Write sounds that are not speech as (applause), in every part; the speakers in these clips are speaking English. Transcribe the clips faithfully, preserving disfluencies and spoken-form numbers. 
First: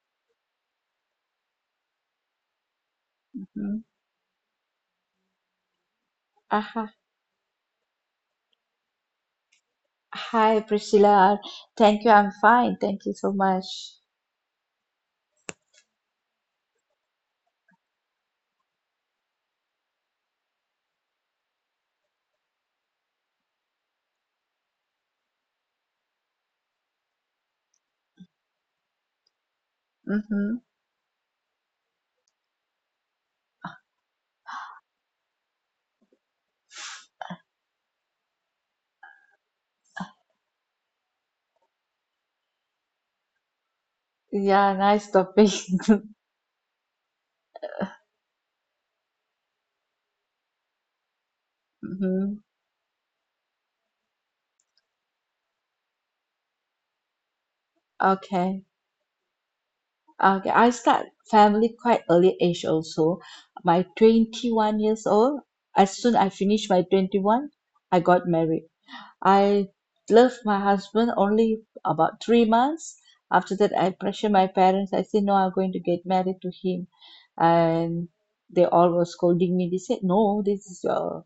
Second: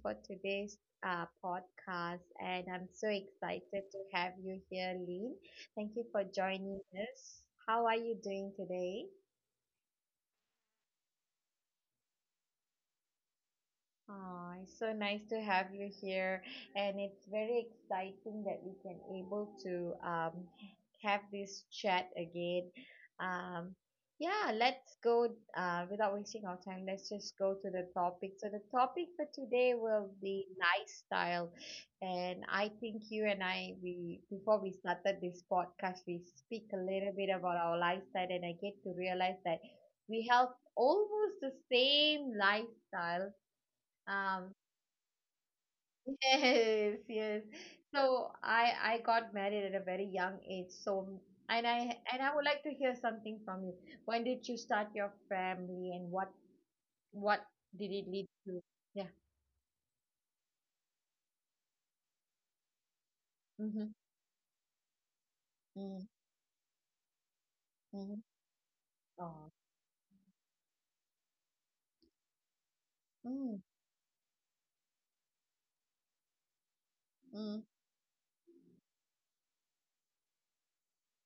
for today's uh, podcast, and I'm so Mm. excited to have you here, Lynn. Thank you for joining Aha. us. How are you doing today? Hi, hi, Priscilla. Thank you. I'm fine. Thank you so much. Aw, it's so nice to have you here, and it's very exciting that we can able to um, have this chat again. Um, yeah, let's go uh, without wasting our time. Let's just go to the topic. So the topic for today will be Mm-hmm. lifestyle, and I think you and I, we, before we started this podcast, we speak a little bit about our lifestyle, and I get to realize that we have almost the same lifestyle um, Yeah, nice topic. (laughs) (laughs) yes, yes. So I I got married at a very young age. So and I and I Mm-hmm. would like to hear something from you. When did you start your family and what what did it lead to? Okay. Yeah. Okay. I start family quite early age also. Mm-hmm. My twenty-one years old, as Mm-hmm. soon I finish my twenty-one, I Mm-hmm. got married. Oh. I love my husband only about three months. After Mm, that, I pressure my parents. I said, no, I'm going to get married to him. mm, And they all were scolding me. They said, no, this is your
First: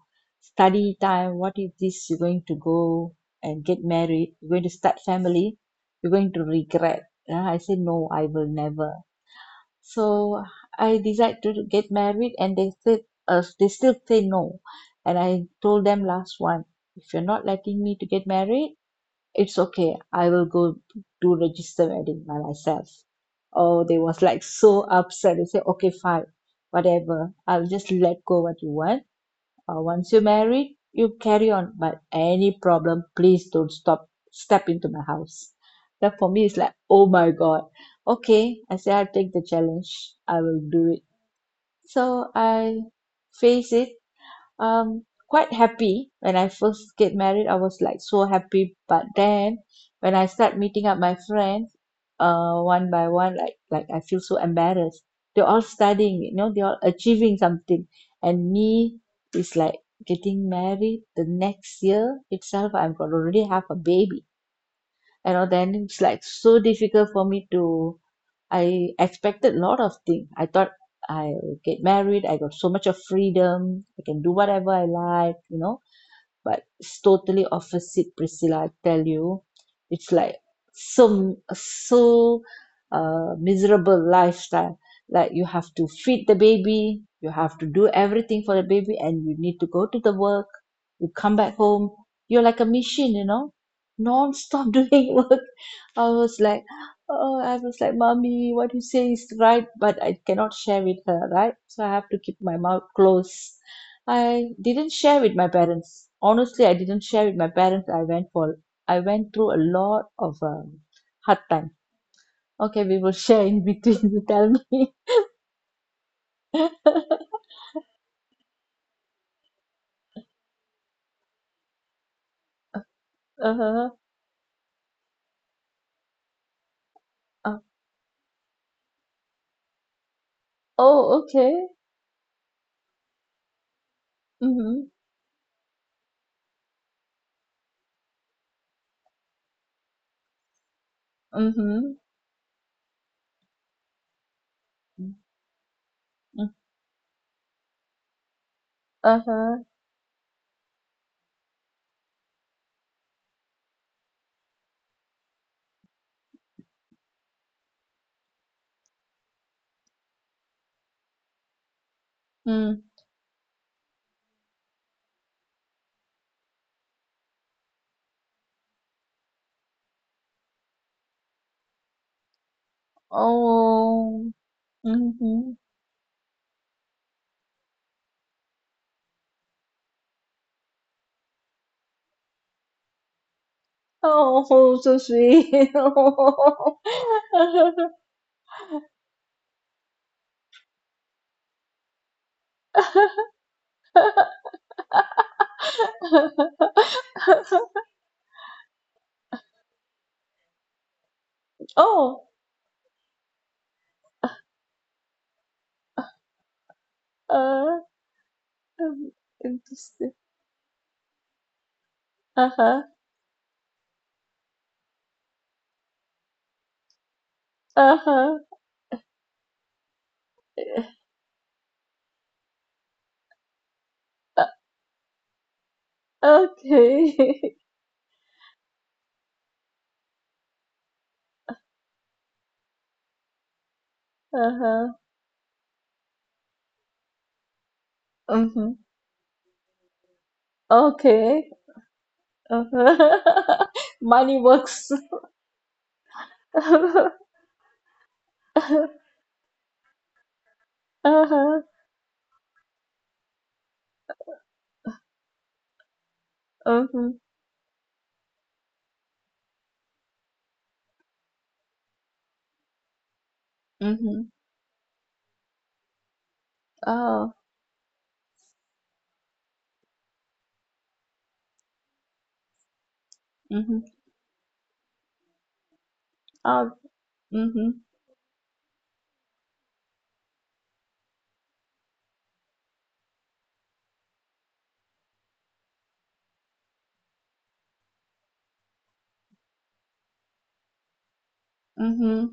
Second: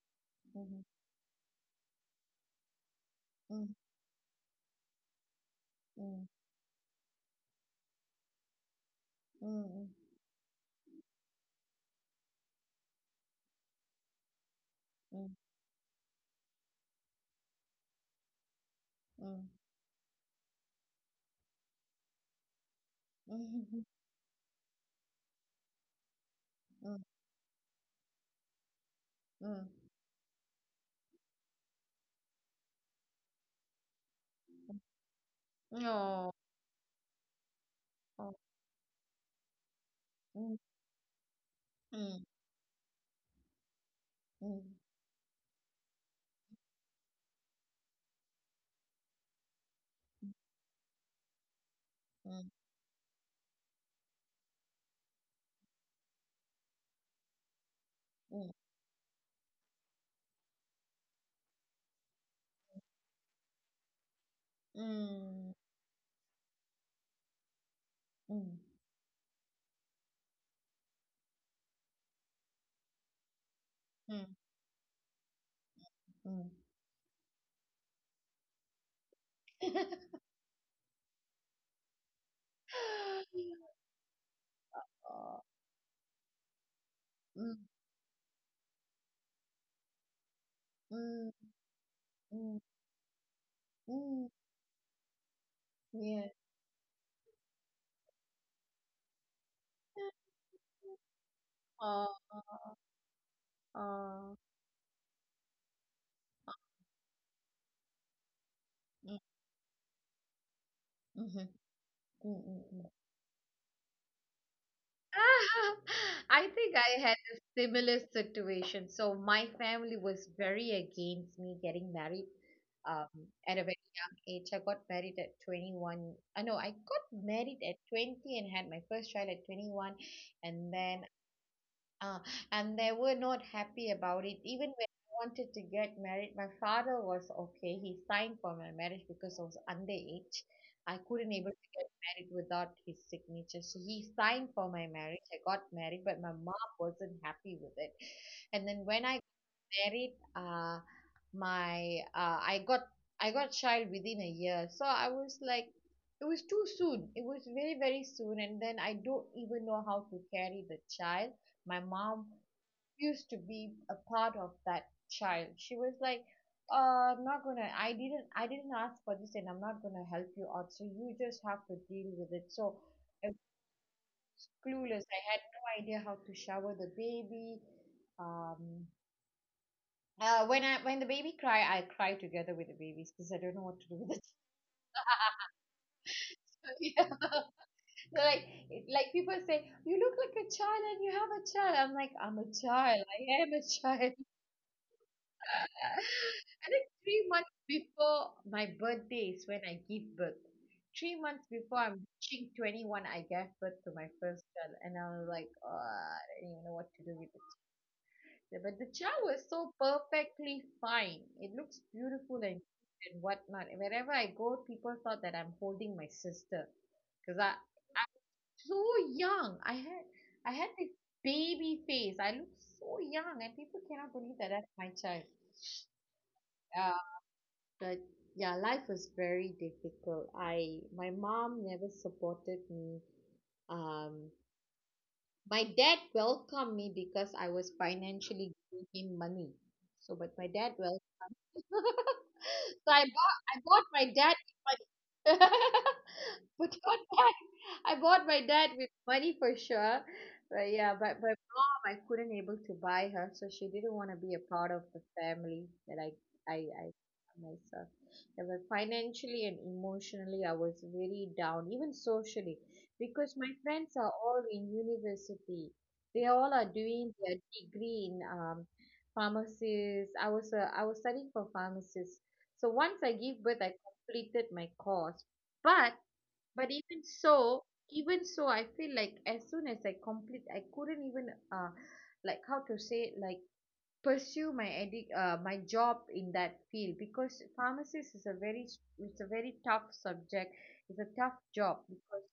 mm, study time. What is this? You're going to go and mm, get married. You're going to start family. You're mm, going to regret. And I said, no, I will never. mm, mm, So I decide to get married, and they said, uh, they still say no. And mm, I told them last one, if you're not letting me to get married, it's okay. I will go do register wedding by myself. Oh, they was like so upset. They say, okay, fine, mm, (laughs) mm, whatever. I'll just let go what you want. mm. Uh, once you marry, you carry on. But any problem, please don't stop. Step into my house. That for No. me is like, oh my God. Oh. Oh. Okay, I say I'll take the challenge. I Mm, will do it. mm, So I face it, mm, um quite happy. When I first get married, I was like so happy. But then when I start meeting up my friends, mm, uh one by one, like like I feel so embarrassed. They're all studying, you know they're all achieving something. And mm, me is like getting married. The next year itself, I'm gonna already have a baby. you know mm, Then it's like so difficult for me to. mm, I expected a lot of things. I thought I will get married, I got so much of freedom, I can mm. do whatever I like you know Mm. But it's totally opposite, Priscilla, I tell you. (laughs) It's like so so uh (gasps) miserable lifestyle. Like Aw, you have to feed the baby, you have mm, to do everything for the baby, and you need to go to the work. You mm, come back home, you're like mm, a machine, you know mm, non-stop (laughs) doing work. I yeah. was like, oh, I was like, mommy, what you say is right, but I cannot share with her, right? So I have Aw, to keep my mouth closed. aw, I didn't share with my parents. Honestly, I didn't share with my parents. I went for I mm, went through a lot of um, hard mhm, time. mm, mm, Okay, mm. we will (laughs) share in between. You tell me. Ah, (laughs) I think (laughs) I had Uh-huh. a similar situation. So my family was very against me getting married um, at a very young age. I got married at twenty-one. I know I got Uh, married at twenty and had my first child at twenty-one, and then oh, okay. ah and they were not happy about it. Even Mm-hmm. when I wanted to get married, my father was okay. He signed for my marriage because I was underage. I couldn't able to get Mm. married without his signature, so he signed for my marriage. I got married, but my mom wasn't happy with it. And then when I Uh-huh. married, uh my uh I got I got child within a year, so I was like, it was too soon. It was very very soon. And then I don't even know how to carry the child. My mom Mm. used to be a part of that child. She was like, uh I'm not gonna I didn't I didn't ask for this, and I'm not gonna help you out, so you just have to deal with it. So I Oh. was clueless. I had Hmm. no idea how to shower the baby. um uh, when I when the baby cry, I cry together with the babies because I don't know what to do with it. Oh, so sweet. (laughs) (laughs) (laughs) Yeah. So like like people say, you look like a child and you have a child. I'm like, I'm a child. I am a child. (laughs) And then three months before my birthday is when I give birth. Three months before I'm Oh. reaching twenty-one, I gave birth to my first child, and I was like, oh, I don't even know what to do with. Uh, Yeah. But the um, chow is so perfectly fine. It looks beautiful and Uh-huh. and whatnot. Wherever I go, people thought that I'm holding my sister because I Uh-huh. so young. I had I had this baby face. I look so young, and people cannot believe Uh, that that's my child. Uh, okay. (laughs) but yeah, life was very difficult. I My mom never supported me. Um, Uh-huh. my dad welcomed me because I was financially Mm-hmm. giving him money. So, but my dad welcomed. Okay. (laughs) So I bought I Uh-huh. bought my (laughs) dad Money with works. (laughs) money. (laughs) But not bad. I bought my dad with money for sure. But yeah, but my Uh-huh. mom I couldn't able to buy her, so she didn't want to be a part of the family that I I I Mm-hmm. myself. Yeah, but financially and emotionally I was very down, even socially, because my friends are Mm-hmm. all in university. They all are doing Oh. their degree in um, pharmacist. I was a, I was studying for pharmacist. So once I give birth, I Mm-hmm. completed my course. But but Oh. even so, Mm-hmm. even so, I feel like as soon as I complete, I couldn't even uh, like how to say it, like pursue my addic- uh, my job in that field because pharmacist is a very s- it's a very tough subject. It's a tough job Mm-hmm. because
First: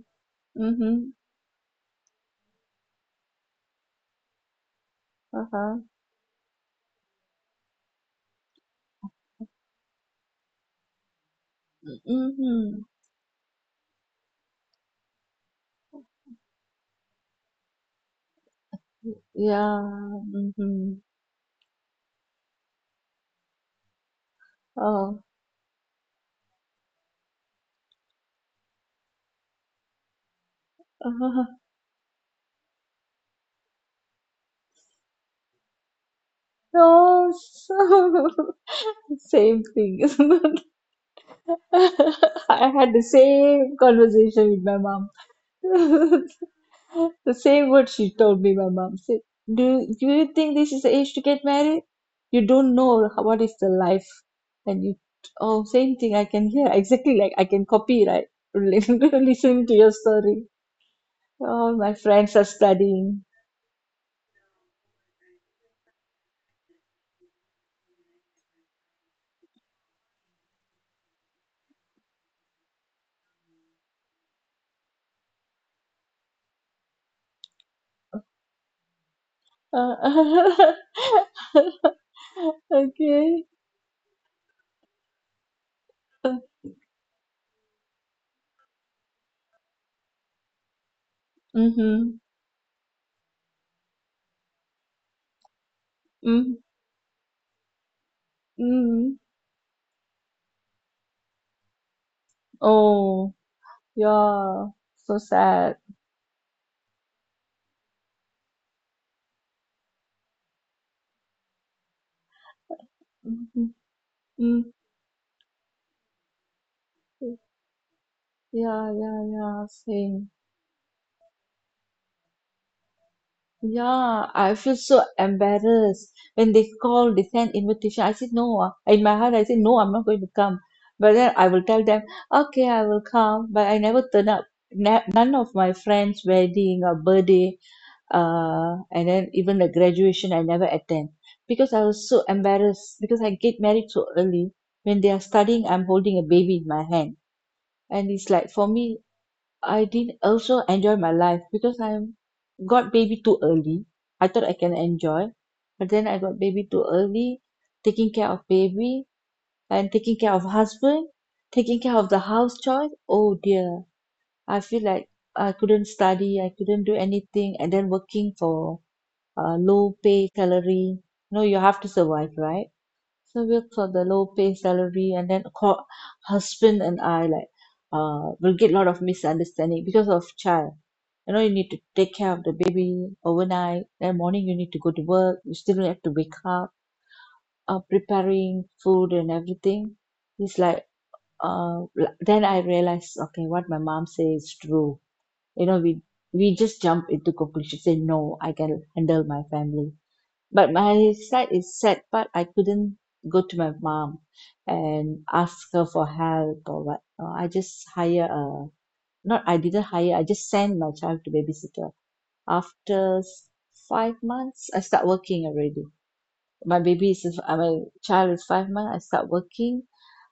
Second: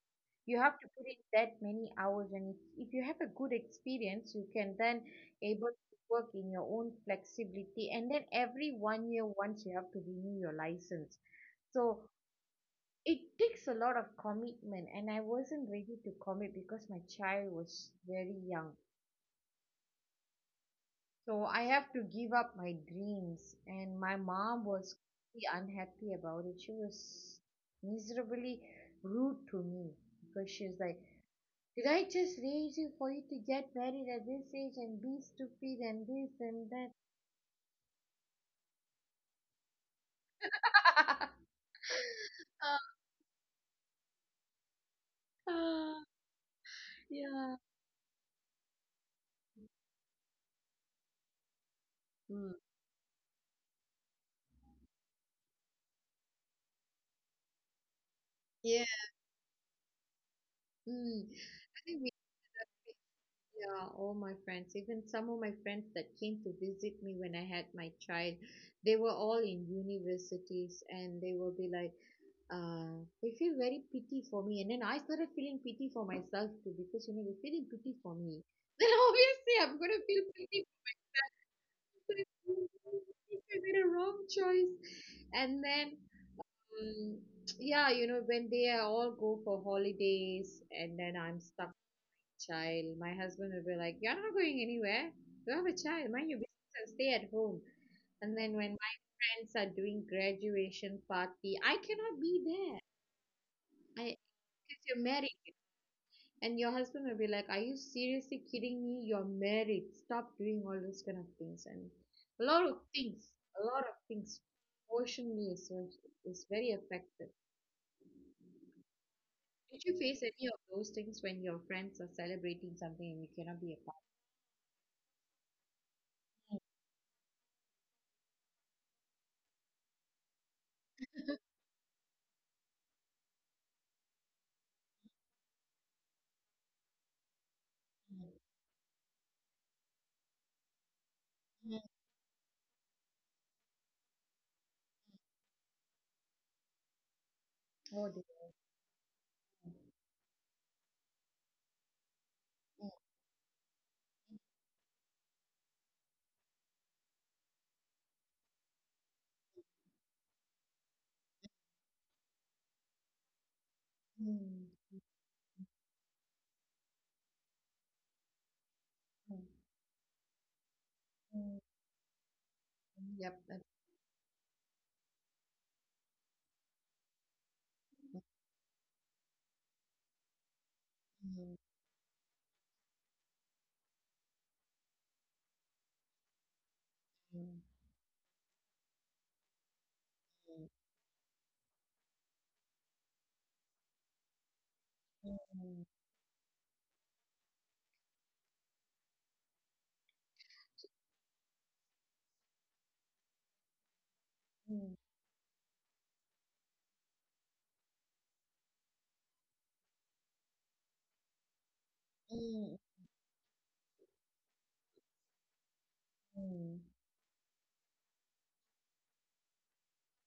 you have to Mm-hmm. put in that many hours, and if you have a good experience you can then able Uh-huh. to work in your own flexibility. And then every one year once you have to renew your license, so Mm-hmm. it takes a lot of commitment, and I wasn't ready to commit because my child was very young. Yeah. Mm-hmm. So I have to give up my dreams. And my mom was Oh. really unhappy about it. She was miserably rude to me because she was like, Uh-huh. did I just raise you for you to get married at this age and be stupid and this and that? No. So- (laughs) Same thing. (laughs) (laughs) I had the same conversation with my mom. (laughs) Ah, (laughs) The yeah. same word she told me, my mom said, Do, do you think this is the age to get married? You Mm. don't know how- what is the life. And you, oh, same thing I can hear. Exactly like I can copy, right? (laughs) Yeah. Listening to your story. Mm. All I my think we friends are studying. Yeah, all my friends, even some of my friends that came to visit me when I had my child, they were all in universities, and they will be like, uh, they feel very pity for me. And then I started feeling pity for myself too because, you know, they're feeling pity for me. (laughs) Then obviously I'm going to feel pity Uh, (laughs) for because okay. I made a wrong choice. And then, um, yeah, you know, when they are all go for holidays and then I'm stuck Mm-hmm. child. My husband would be like, you're not going anywhere. You have a child. Mind your Mm, business and stay at home. And then when my mm. friends are doing graduation party, I cannot be there. Oh, I yeah. because you're So married. sad. And your husband will be like, are you seriously kidding me? You're married. Stop doing all those kind of things. And a lot of things, a Mm-hmm. lot of things Mm. emotionally is, ve- is very affected. Yeah, yeah, yeah. Did you face Same. any of those things when your friends are celebrating something and you cannot be a part? Yeah, I feel so embarrassed when they call, they send invitation. I said no. uh, In my heart, I said no, I'm not going to come. But then I will tell them, okay, I will come. But I never turn up. Na- None of my friends' wedding or birthday, uh, and then even the graduation, I never attend because Mm. I was so embarrassed because I get married so early. When they are studying, I'm holding a baby in my hand, Oh, and dear. it's like for me, I didn't also enjoy my life because I got baby too early. I thought I can enjoy, but then I got baby too early, taking care of baby, and taking care of husband, taking care of the house chores. Oh dear, I feel Mm. like I couldn't study, I couldn't do anything, and then working for Mm. uh, low pay salary. No, you Mm. have to survive, right? Yep. So we that- work for the low pay salary, and then called husband and I like uh will get a lot of misunderstanding because of child. You know, you Mm, need to take care of the baby overnight. Then morning you need to go to work. You still have to wake up, mm, uh, preparing food and everything. It's mm, like uh l- then I realized, okay, what my mom says is true. You know, mm, we we just jump into conclusions. Say no, I can handle my family, but my side is sad. But I couldn't go to my mom mm, and ask her for help or what. Uh, I just hire a, not I didn't hire, I just sent my child to babysitter. mm, After s- five months, I start working already. My mm, baby is, uh, my child is five months, I start working.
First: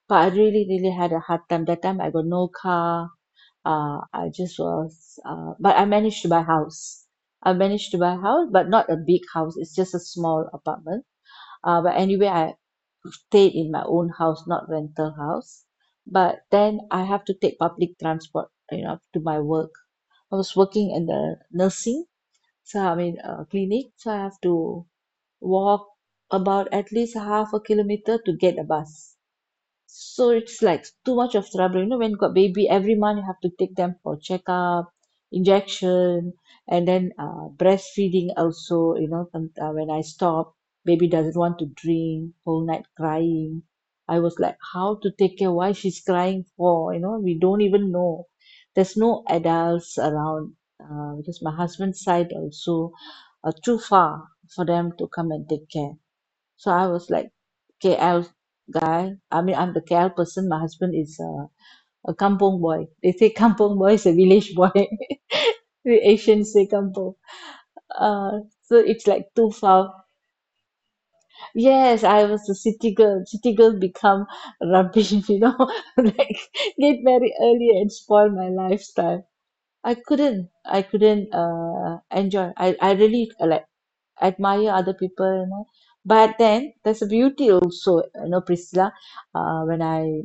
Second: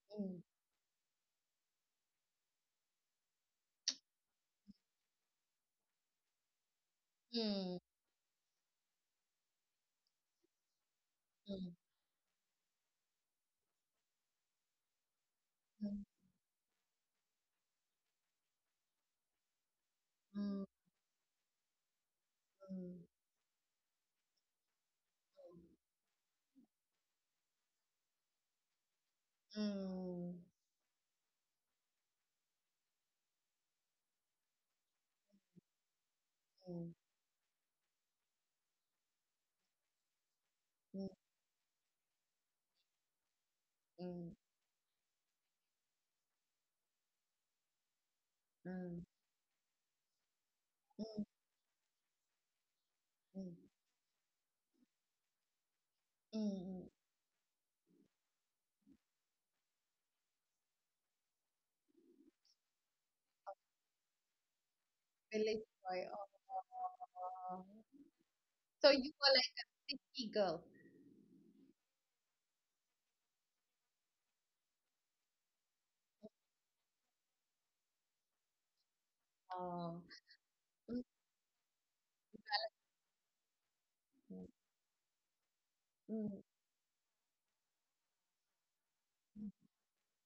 But I mm, really, really had a hard time. That time I got no car. Uh, I just was, uh, but I managed to buy house. I mm, managed to buy a house, but not a big house. It's just a small apartment, uh but anyway I stayed in my own house, not rental house. mm, mm, But then I have to take public transport, you know to my work. I was mm, working in the nursing, so I mean, uh, clinic. So I have to walk about at least half a kilometer to get a bus, so mm, it's like too much of trouble. You know, when got baby, every month you have to take them for checkup, injection, and then uh, breastfeeding also. You know, some- uh, when I stop, baby doesn't want to drink, whole night crying. mm, I mm, was like, how to take care? Why she's crying for? You know, we don't even know. There's mm, no adults around, uh, mm, because my husband's side also mm, mm, are mm. too far for them to come and take care. So I Mm. was like K L guy. I mean, I'm the K L person. My husband is, uh, a kampong boy. They say (laughs) kampong boy is a village boy. Village (laughs) boy. The Asians say kampong. Oh. Uh, so So you it's like were too like far. a city girl. Yes, I was a city girl. City girl become rubbish, (laughs) you know, (laughs) like get married early and spoil my lifestyle. I Oh. couldn't. I Mm, couldn't uh, enjoy. I, I really uh, like mm, admire other people. You know but mm, then there's a beauty also, you know Priscilla. mm, uh, When I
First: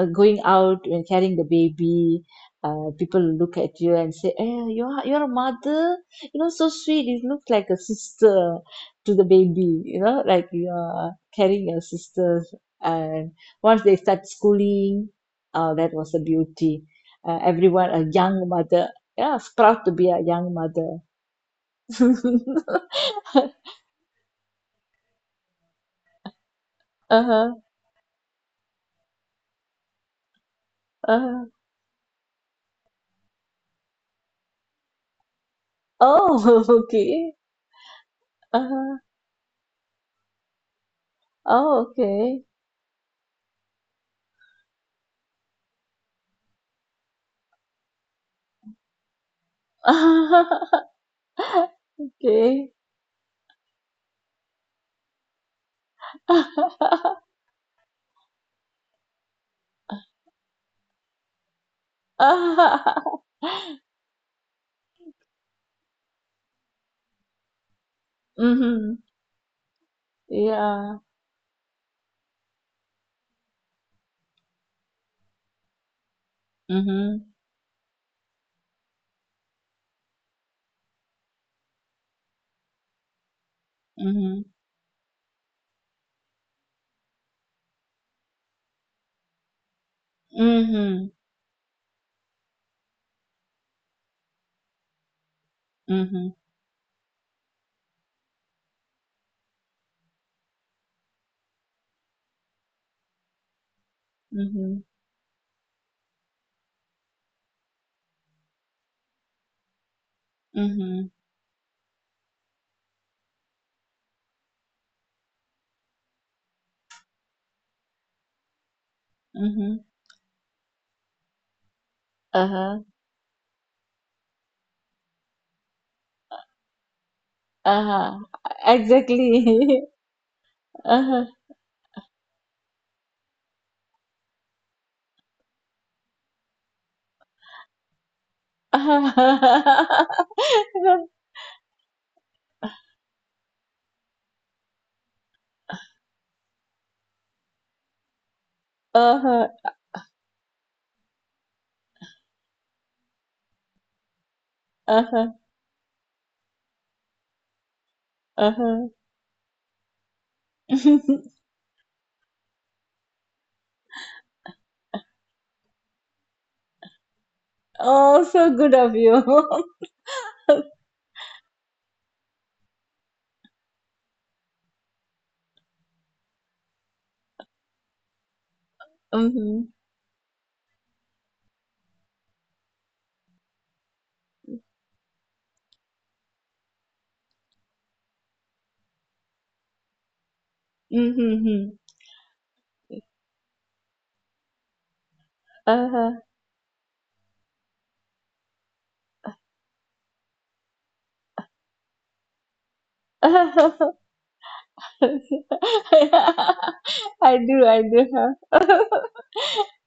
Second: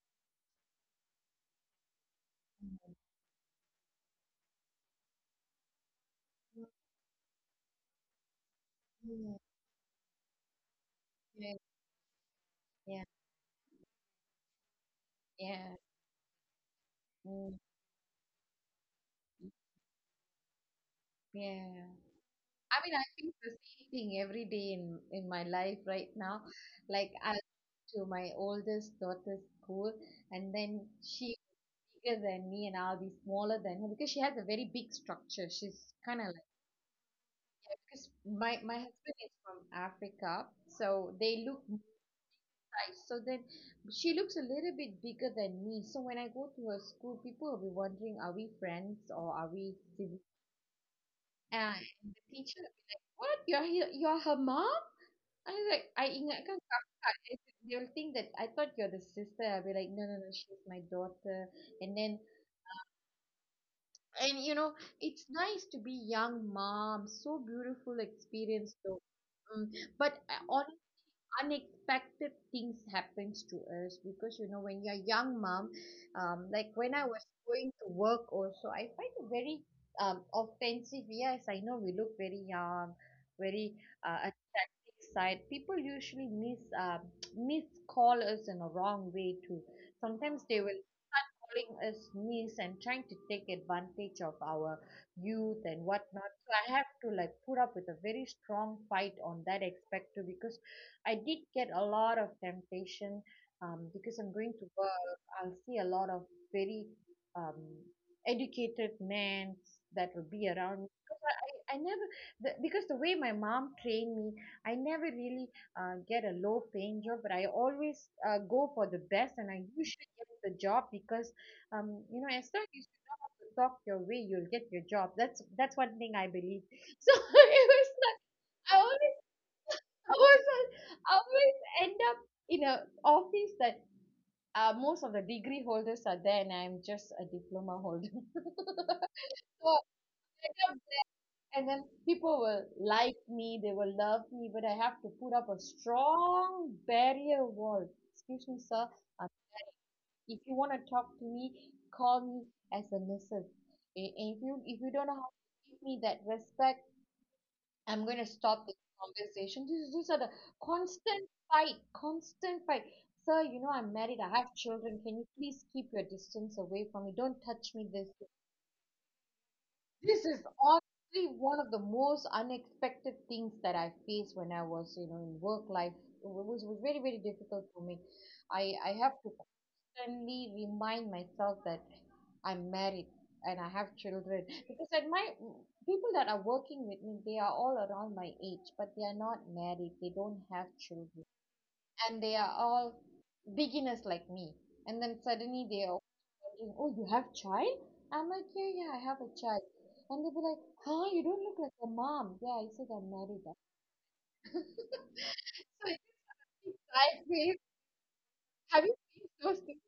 uh, going out and carrying the baby, mm, uh, people look at you and say, eh, you're, you're a mother. You know so sweet, you look like a sister mm, to the mm, baby, you know like you're yeah. carrying your sisters. Yeah. And once they start schooling, uh, Yeah. that was a beauty. Uh, mm, Everyone a young mother, yeah, proud to be a young mother. yeah. (laughs) I mean, I think the same thing every day in in my life right now. Like I Uh-huh. to my oldest daughter's school, and then she Uh, bigger than me, and I'll be smaller than her because she has a very big structure. She's kind of like oh, (laughs) okay. because my my Uh, husband is from Africa, so they look oh, okay. nice. So then she looks a little bit bigger than me. So when I go to her school, people will be wondering, are we friends or are we siblings? (laughs) And the teacher will Okay. be like, "What? You're here, you're her mom." I was like I ingatkan kakak, and they'll think that I thought you're the sister. I'll be like no no no, she's my daughter. And then (laughs) and you know it's nice to be young mom, so beautiful experience Mm-hmm. though. Mm. But uh, on Yeah. unexpected things happens to us because you know when you're young mom, um like when I was Mm-hmm. going to work also I find it very um offensive. Yes, I know we look very young, very uh, Mm-hmm. side people usually mis uh, (tsk) miscall us in a wrong way too. Sometimes they will Mm-hmm. calling us miss and trying to take advantage of our youth and Mm-hmm. whatnot, so I have to like put up with a very strong fight on that aspect too because I did get a lot of temptation. um, because I'm going to Mm-hmm. work, I'll see a lot of very um, educated men that will be around me. Mm-hmm. I never the because the way my mom trained me, I never really uh, get a low paying job, but I always uh, go for the best, and I Mm-hmm. usually get the job because, um, you know, as long as you Uh-huh. know how to talk your way, you'll get your job. That's that's one thing I believe. So (laughs) it was Uh-huh. like I always Exactly. (laughs) I was I Uh-huh. always end up in a office that uh, most of the degree holders are there, and I'm just a diploma holder. (laughs) So Uh-huh. (laughs) and then people will like me, they will love me, but I have to put up a strong barrier wall. Excuse me, sir. Uh, Uh-huh. if you want to talk to me, call me as a missus. I- If you if you don't know how Uh-huh. to give me that respect, I'm going to stop this Uh-huh. conversation. This is These are the constant (laughs) fight, constant fight. Sir, you know I'm married. I have children. Can you please keep your distance away from me? Don't touch me this. Oh, so good of you. This is (laughs) honestly one of the most unexpected things that I faced when I was, you know, in work life. It was, was very, very difficult for me. I, I have to Mm-hmm. constantly remind myself that I'm married and I have children (laughs) because at my people that are working with me, they are all around my age, but they are not married. They don't have children, Mm-hmm. and they are all beginners like me. And then suddenly they are Uh-huh. wondering, oh, you have child? I'm like, yeah, yeah, I have a child. And they'll be like, huh, you don't look like a mom. Yeah, I said, I'm married, ah. (laughs) So it is I sideways. do, I do Have have. you faced those things?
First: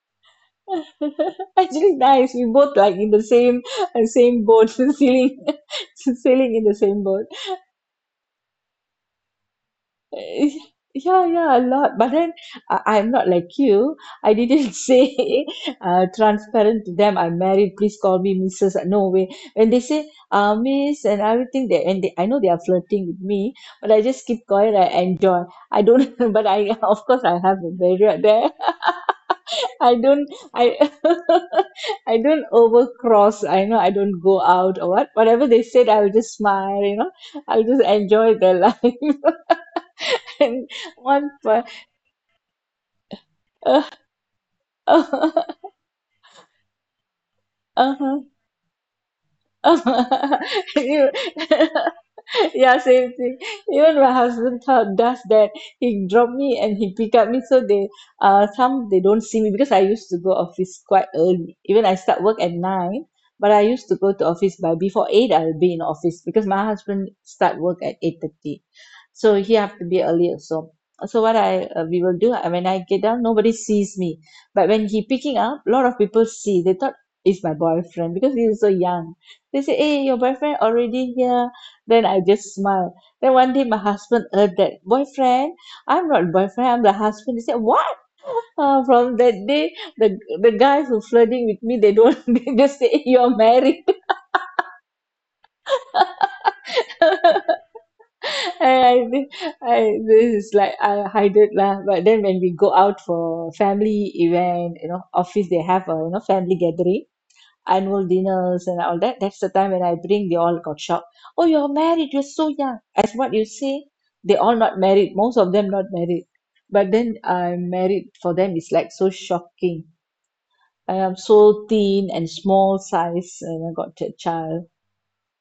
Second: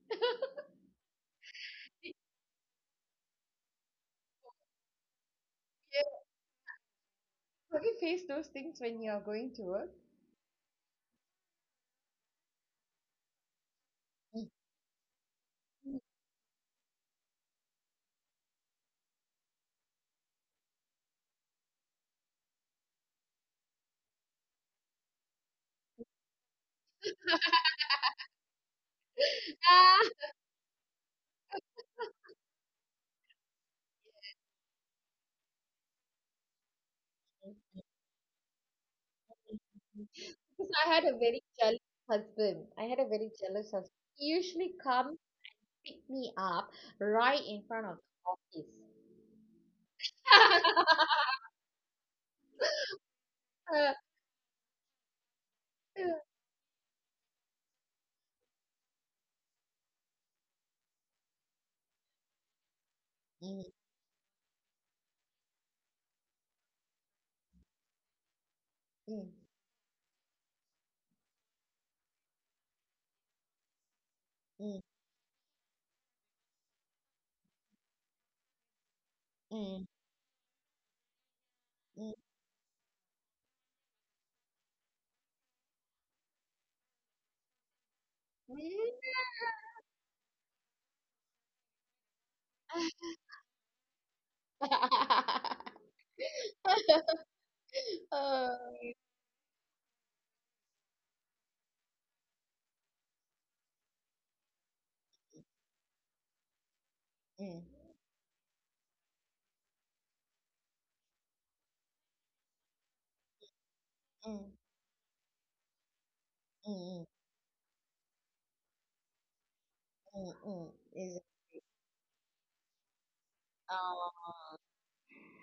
(laughs) (laughs) Actually, nice. We both like in the same uh, same boat, (laughs) sailing, (laughs) Yeah. sailing in the same boat. Have you faced those things when you're going to work? Eh, yeah, yeah, a lot. But then I, I'm not like you. I didn't (laughs) say uh, transparent to them. I'm married. Please call me missus No way. When they say uh, Miss and everything, they and they, I know they are flirting with me, but I just keep quiet. I enjoy. I don't. (laughs) But I, of course, I have a barrier there. (laughs) I Ah, don't. I (laughs) I don't overcross. I know I don't go out or what. Whatever they said, I will just smile. You know, I'll just enjoy their life. (laughs) (laughs) because and (laughs) I had a one very per jealous husband. I had a very jealous (laughs) husband. He usually comes uh, pick me up right in front of uh, the (laughs) You- (laughs) yeah, same thing. office. Even my husband th- does that. He drop (laughs) me and he pick up me. So they, uh, some they don't see me because I used to go office quite early. Even I start work at nine, but Mm, I used to go to office by before eight. I'll be in office because my husband start work at eight thirty, mm, so he have to be early also. So what I, uh, we will do, uh, when I get down, nobody sees me. But mm, when he picking up, lot of people see. They thought it's my boyfriend because he is so young. They say, mm, hey, your boyfriend already here. Then mm. I just smile. Then one day my husband heard that boyfriend. I'm not boyfriend. I'm the husband. He said, what? Uh, from that day, the the guys who flirting with me, they don't. (laughs) They just say, "Hey, you're married. (laughs) (laughs) Oh. and I, think- I this is like I hide it lah. But then when we go out for family event, you know, office they have a you know family gathering Mm, annual dinners and all that. That's the time when I bring, they all got shocked. Oh, you're married, you're so young. As what you say, mm, they mm, all not married, most of them not married. But mm, then I'm married for them, it's like so shocking. mm. I am Is so thin and small size, and I got a uh, child.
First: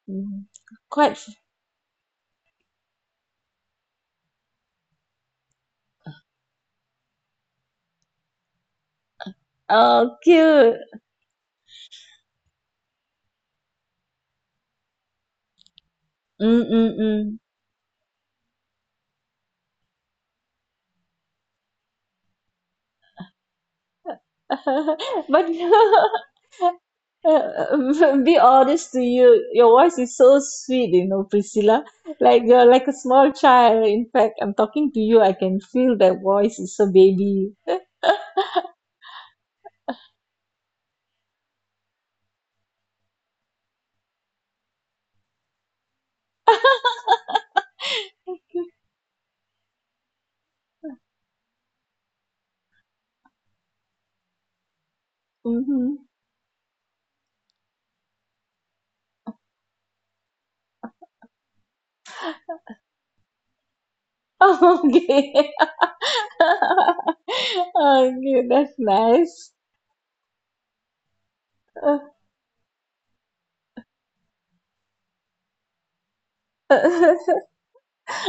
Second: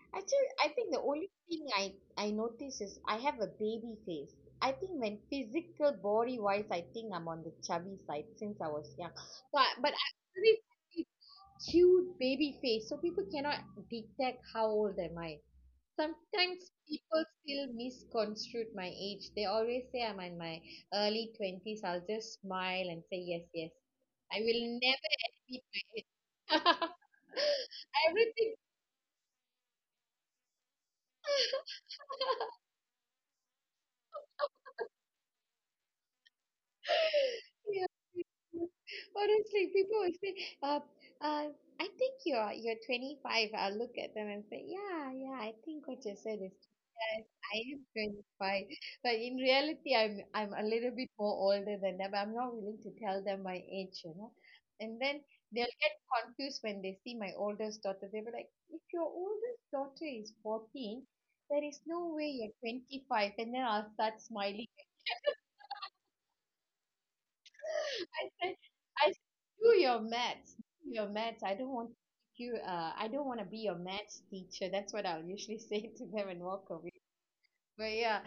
Mm. actually, I think the Quite, only f- thing I I notice is I have a baby face. I think when physical body wise, I think I'm on the chubby side since I was young. But but I'm oh, very cute. cute baby face, so people cannot detect how old am I. Sometimes people Mm-mm-mm. still misconstrued my age. They always say I'm in my early twenties. I'll just smile and say, yes, yes. I will never (laughs) but admit my (laughs) age. (laughs) Uh, (laughs) be Everything. honest to you, your voice is so sweet, you know, Priscilla. Like you're like a small child. In fact, I'm talking to you. I can feel that voice is a (laughs) baby. Yeah. Honestly, people will say, uh, uh, I think you're you're twenty-five. I'll look at them and say, yeah, yeah, I think what you said is yes, I am twenty-five. But in reality, I'm I'm a little bit more older than that. But I'm not willing to tell them my age, you know. And then they'll Mm-hmm. get confused when they see my oldest daughter. They'll be like, if your oldest daughter is fourteen, there is no way you're twenty-five. And then I'll start (laughs) smiling, Okay. (laughs) Okay, said, that's I said, nice. do your maths, do your maths. I don't want you. Uh, I don't want to be your maths teacher. That's what I'll usually (laughs) say to them and walk away. (laughs) But yeah,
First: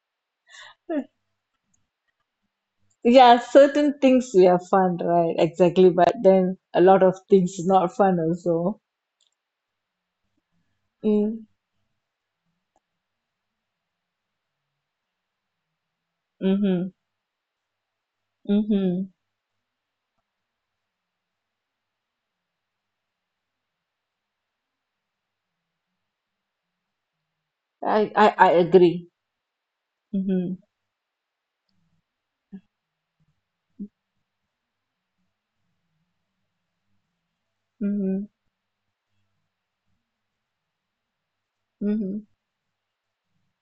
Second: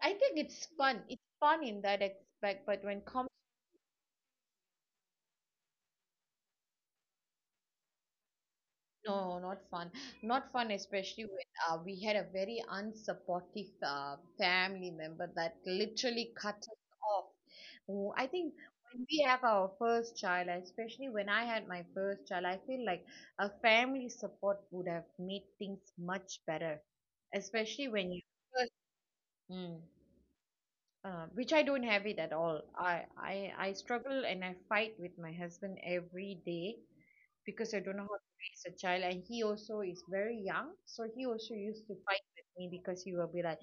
I think it's fun. It's fun in that aspect. But when Yeah, certain things we are fun, right? Exactly, but then a lot of things is not fun also. no, not fun. Not fun, especially Mm. when uh, we had a very unsupportive uh, family member that literally cut us Mm-hmm. off. Oh, I think Mm-hmm. when we have our first child, especially when I had my first child, I feel like a family support would have made things much better, especially I, when you I I first. agree. Mm, Mm-hmm. uh, which I don't have it at all. I, I I struggle and I fight with my husband every day because I don't know how Mm-hmm. to raise a child, and he also is very young, so he also used to fight Mhm. with me because he will be like,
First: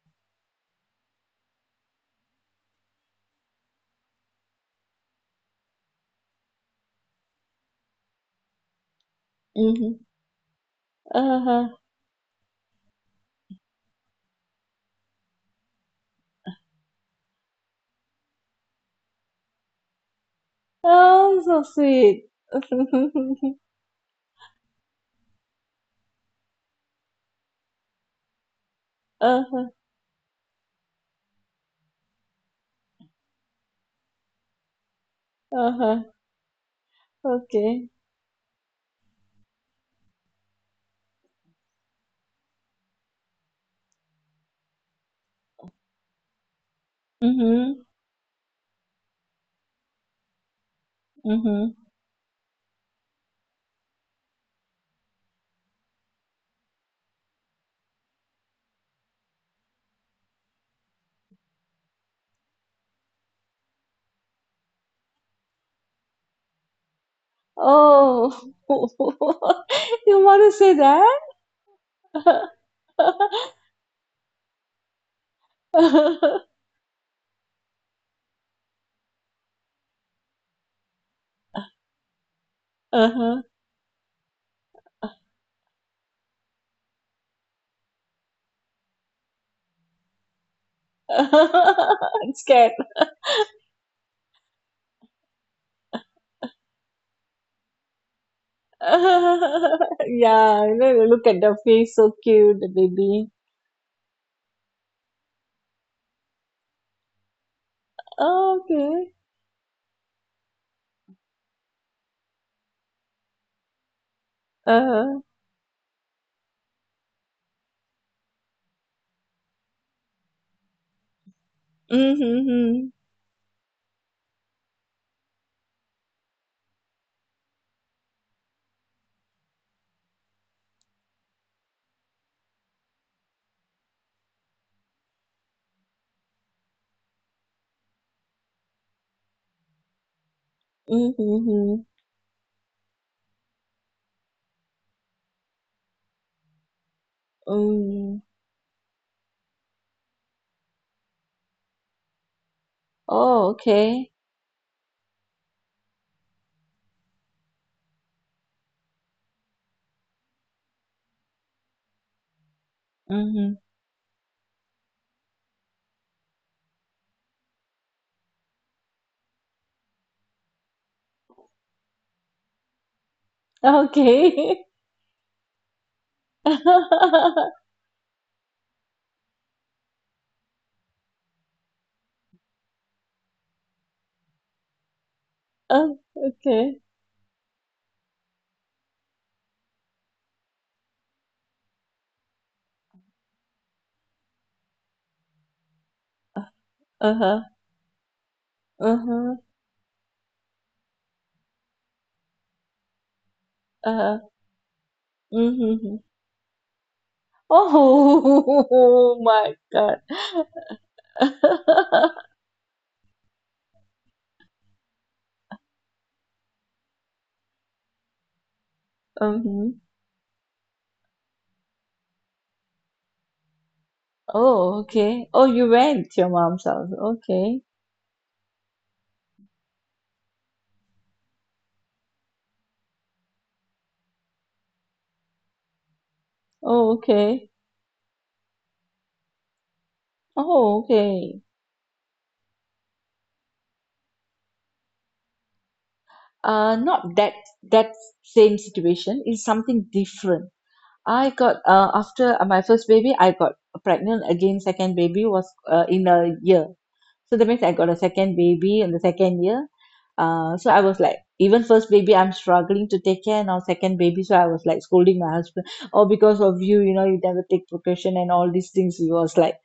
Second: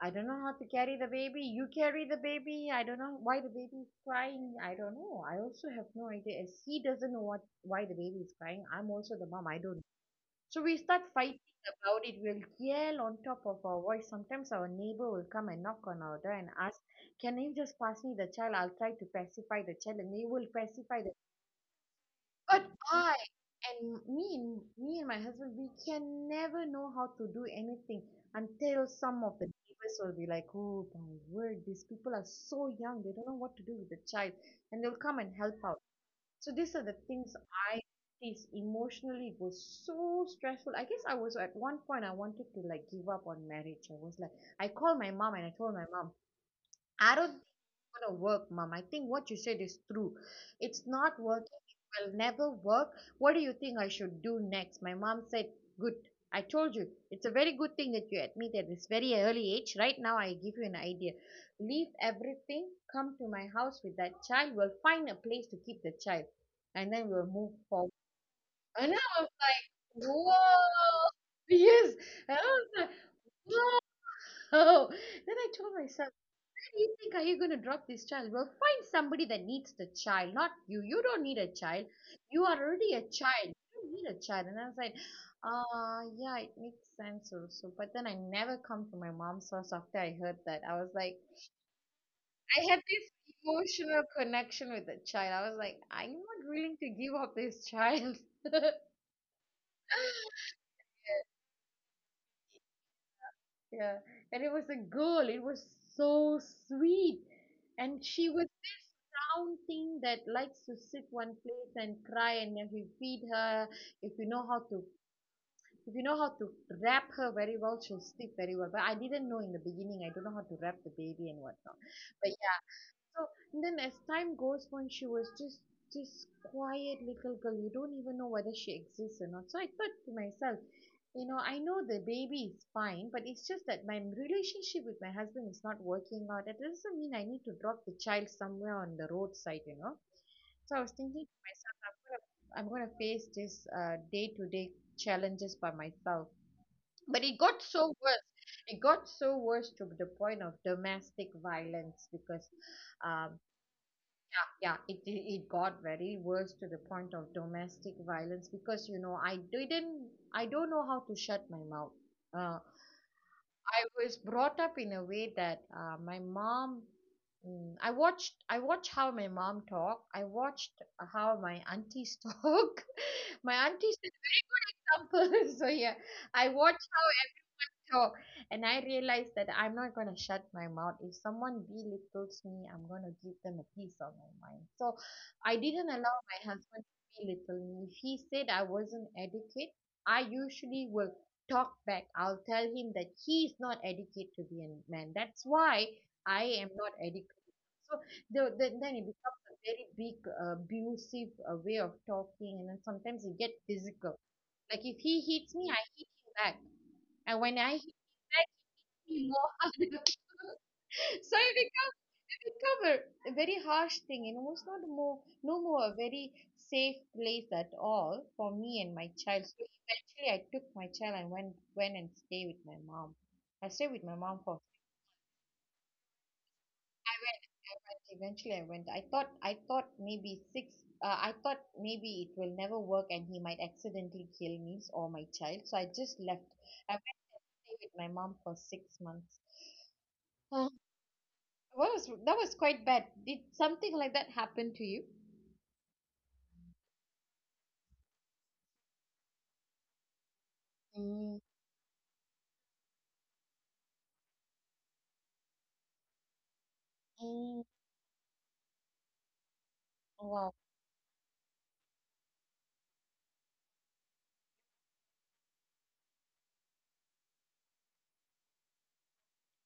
I don't know how to carry the baby. You carry the baby. I don't know why the baby is crying. I don't know. I also have no idea. As he doesn't know what why the baby is crying, I'm also the mom. I don't. Mhm. So we start fighting Uh-huh. about it. We'll yell on top of our voice. Sometimes our neighbor will come and knock on our door and ask, can you just pass me the child? I'll try to pacify the child. And they will pacify the Oh, so sweet. but I (laughs) and me and me and my husband, we can never know how to do anything until some of the Uh-huh. neighbors will be like, oh my word, these people are so young, they don't know what to do with the child, and they'll come and help out. Uh-huh. So these are the things I Okay. faced. Emotionally, it was so stressful. I guess I was at one point I wanted to like give up on marriage. I was like, I called my mom and I told my mom, I don't Mhm. gonna work, mom. I think what you said is true. It's not working. Mhm. It will never work. What do you think I should do next? My mom said, good. I told you, it's a very good thing that you admit at this very early age. Right now, I give you an idea. Leave everything, come to my house with that child. We'll find a place to keep the child, and then we'll move forward. Oh. And I was (laughs) like, You want to say whoa, that? (laughs) yes. And I was like, (laughs) oh. Then I told myself, you think are you going to drop this child? Well, find somebody that needs the child, not you. You don't need a child. You are already a Uh-huh. child. You don't need a child. And I was like, uh, yeah, it makes sense also. But then I never come to my mom's house after I heard that. I was (laughs) like, I'm I scared. had this emotional connection with the child. I was like, I'm not willing to give up this child. (laughs) (laughs) Yeah, you know, you look at the face, so cute, the baby. Yeah, and it was a girl. It was so sweet. And she was this Okay. round thing that likes to sit one place and cry, and if you feed her, if you know how to Uh-huh. if you know how to wrap her very well, she'll sleep very well. But I didn't know in the beginning. I don't know how to wrap the baby and whatnot. But Mm-hmm. so then as time goes on, she was just this quiet little girl. You don't even know whether she exists or not. So I thought to myself, you know, I know the baby is fine, but it's just that my relationship with my husband is not working out. That doesn't mean I need to drop the child somewhere on the roadside, you know. So I was thinking to myself, Mm-hmm. I'm gonna, I'm gonna face this uh, day-to-day challenges by myself. But it got so Mm. worse. It got so worse to the point of domestic violence because um, Oh, okay. yeah, it, it it got very worse to the point of domestic violence because you know i didn't I don't know how to shut my mouth. uh, Mm-hmm. I was brought up in a way that uh, my mom mm, i watched i watched how my mom talk. I watched how my aunties talk (laughs) my aunties and Okay. (laughs) uncles. So yeah, I watched how (laughs) so, and I realized that I'm not going to shut my mouth. If someone belittles me, I'm going to give them a piece of my mind. So I didn't Oh, allow my okay. husband to belittle me. If he said I wasn't adequate, I usually will talk back. I'll tell him that he is not adequate to be a man. That's why I am not Uh-huh. adequate. So the, the, then it Uh-huh. becomes a very big, uh, abusive uh, way of talking, and then sometimes you get physical. Uh-huh. Like if he hits me, I Mm-hmm. hit him back, and when I hit him back, Oh (laughs) he more my harder. God. (laughs) So it (laughs) become a very harsh thing, and it was not more no more a very safe place at all for me and my child. So Mm-hmm. eventually, I took my child and went went and stay with my mom. I stayed with my mom for. Oh, okay. Oh, you went to your mom's house. Okay. Eventually, I went. I thought I thought maybe six. Uh, I thought maybe it will never work, and he might accidentally kill me or my child. So I just left. Oh, I okay. Oh, okay. Uh, not that that same situation. It's something different. I got uh after my first baby, I got pregnant again. Second baby was uh, in a year, so that means I got a second baby in the second year. Uh so I was like, even first baby I'm struggling to take care, now second baby. So I was like scolding my husband, oh, because of you, you know, you never take precaution and all these things. He was like,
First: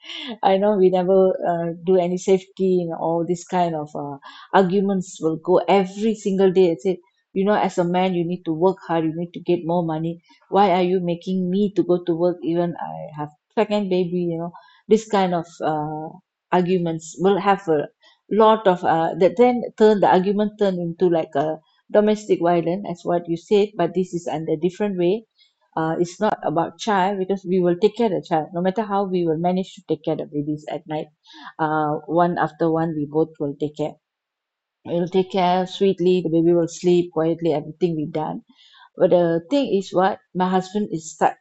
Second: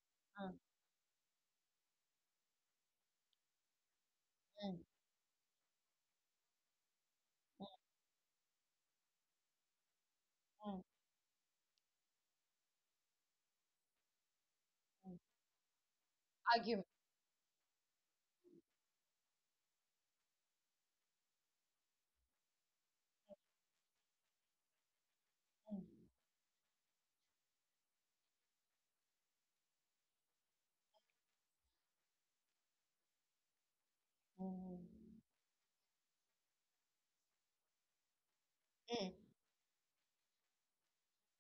I know we never uh, do any safety and all this kind of uh, arguments will go every single day. I say, you know, as a man, you need to work hard. You need to get more money. Why are you making me to go to work? Even I have second baby. You know, this kind of uh, arguments will have a lot of uh, that. Then turn the argument turn into like a domestic violence, as what you said. But this is under different way. Uh, it's not about child, because we will take care of the child no matter how. We will manage to take care of the babies at night. Uh, one after one, we both will take care. We'll take care sweetly, the baby will sleep quietly, everything we done. But the thing is what my husband is start,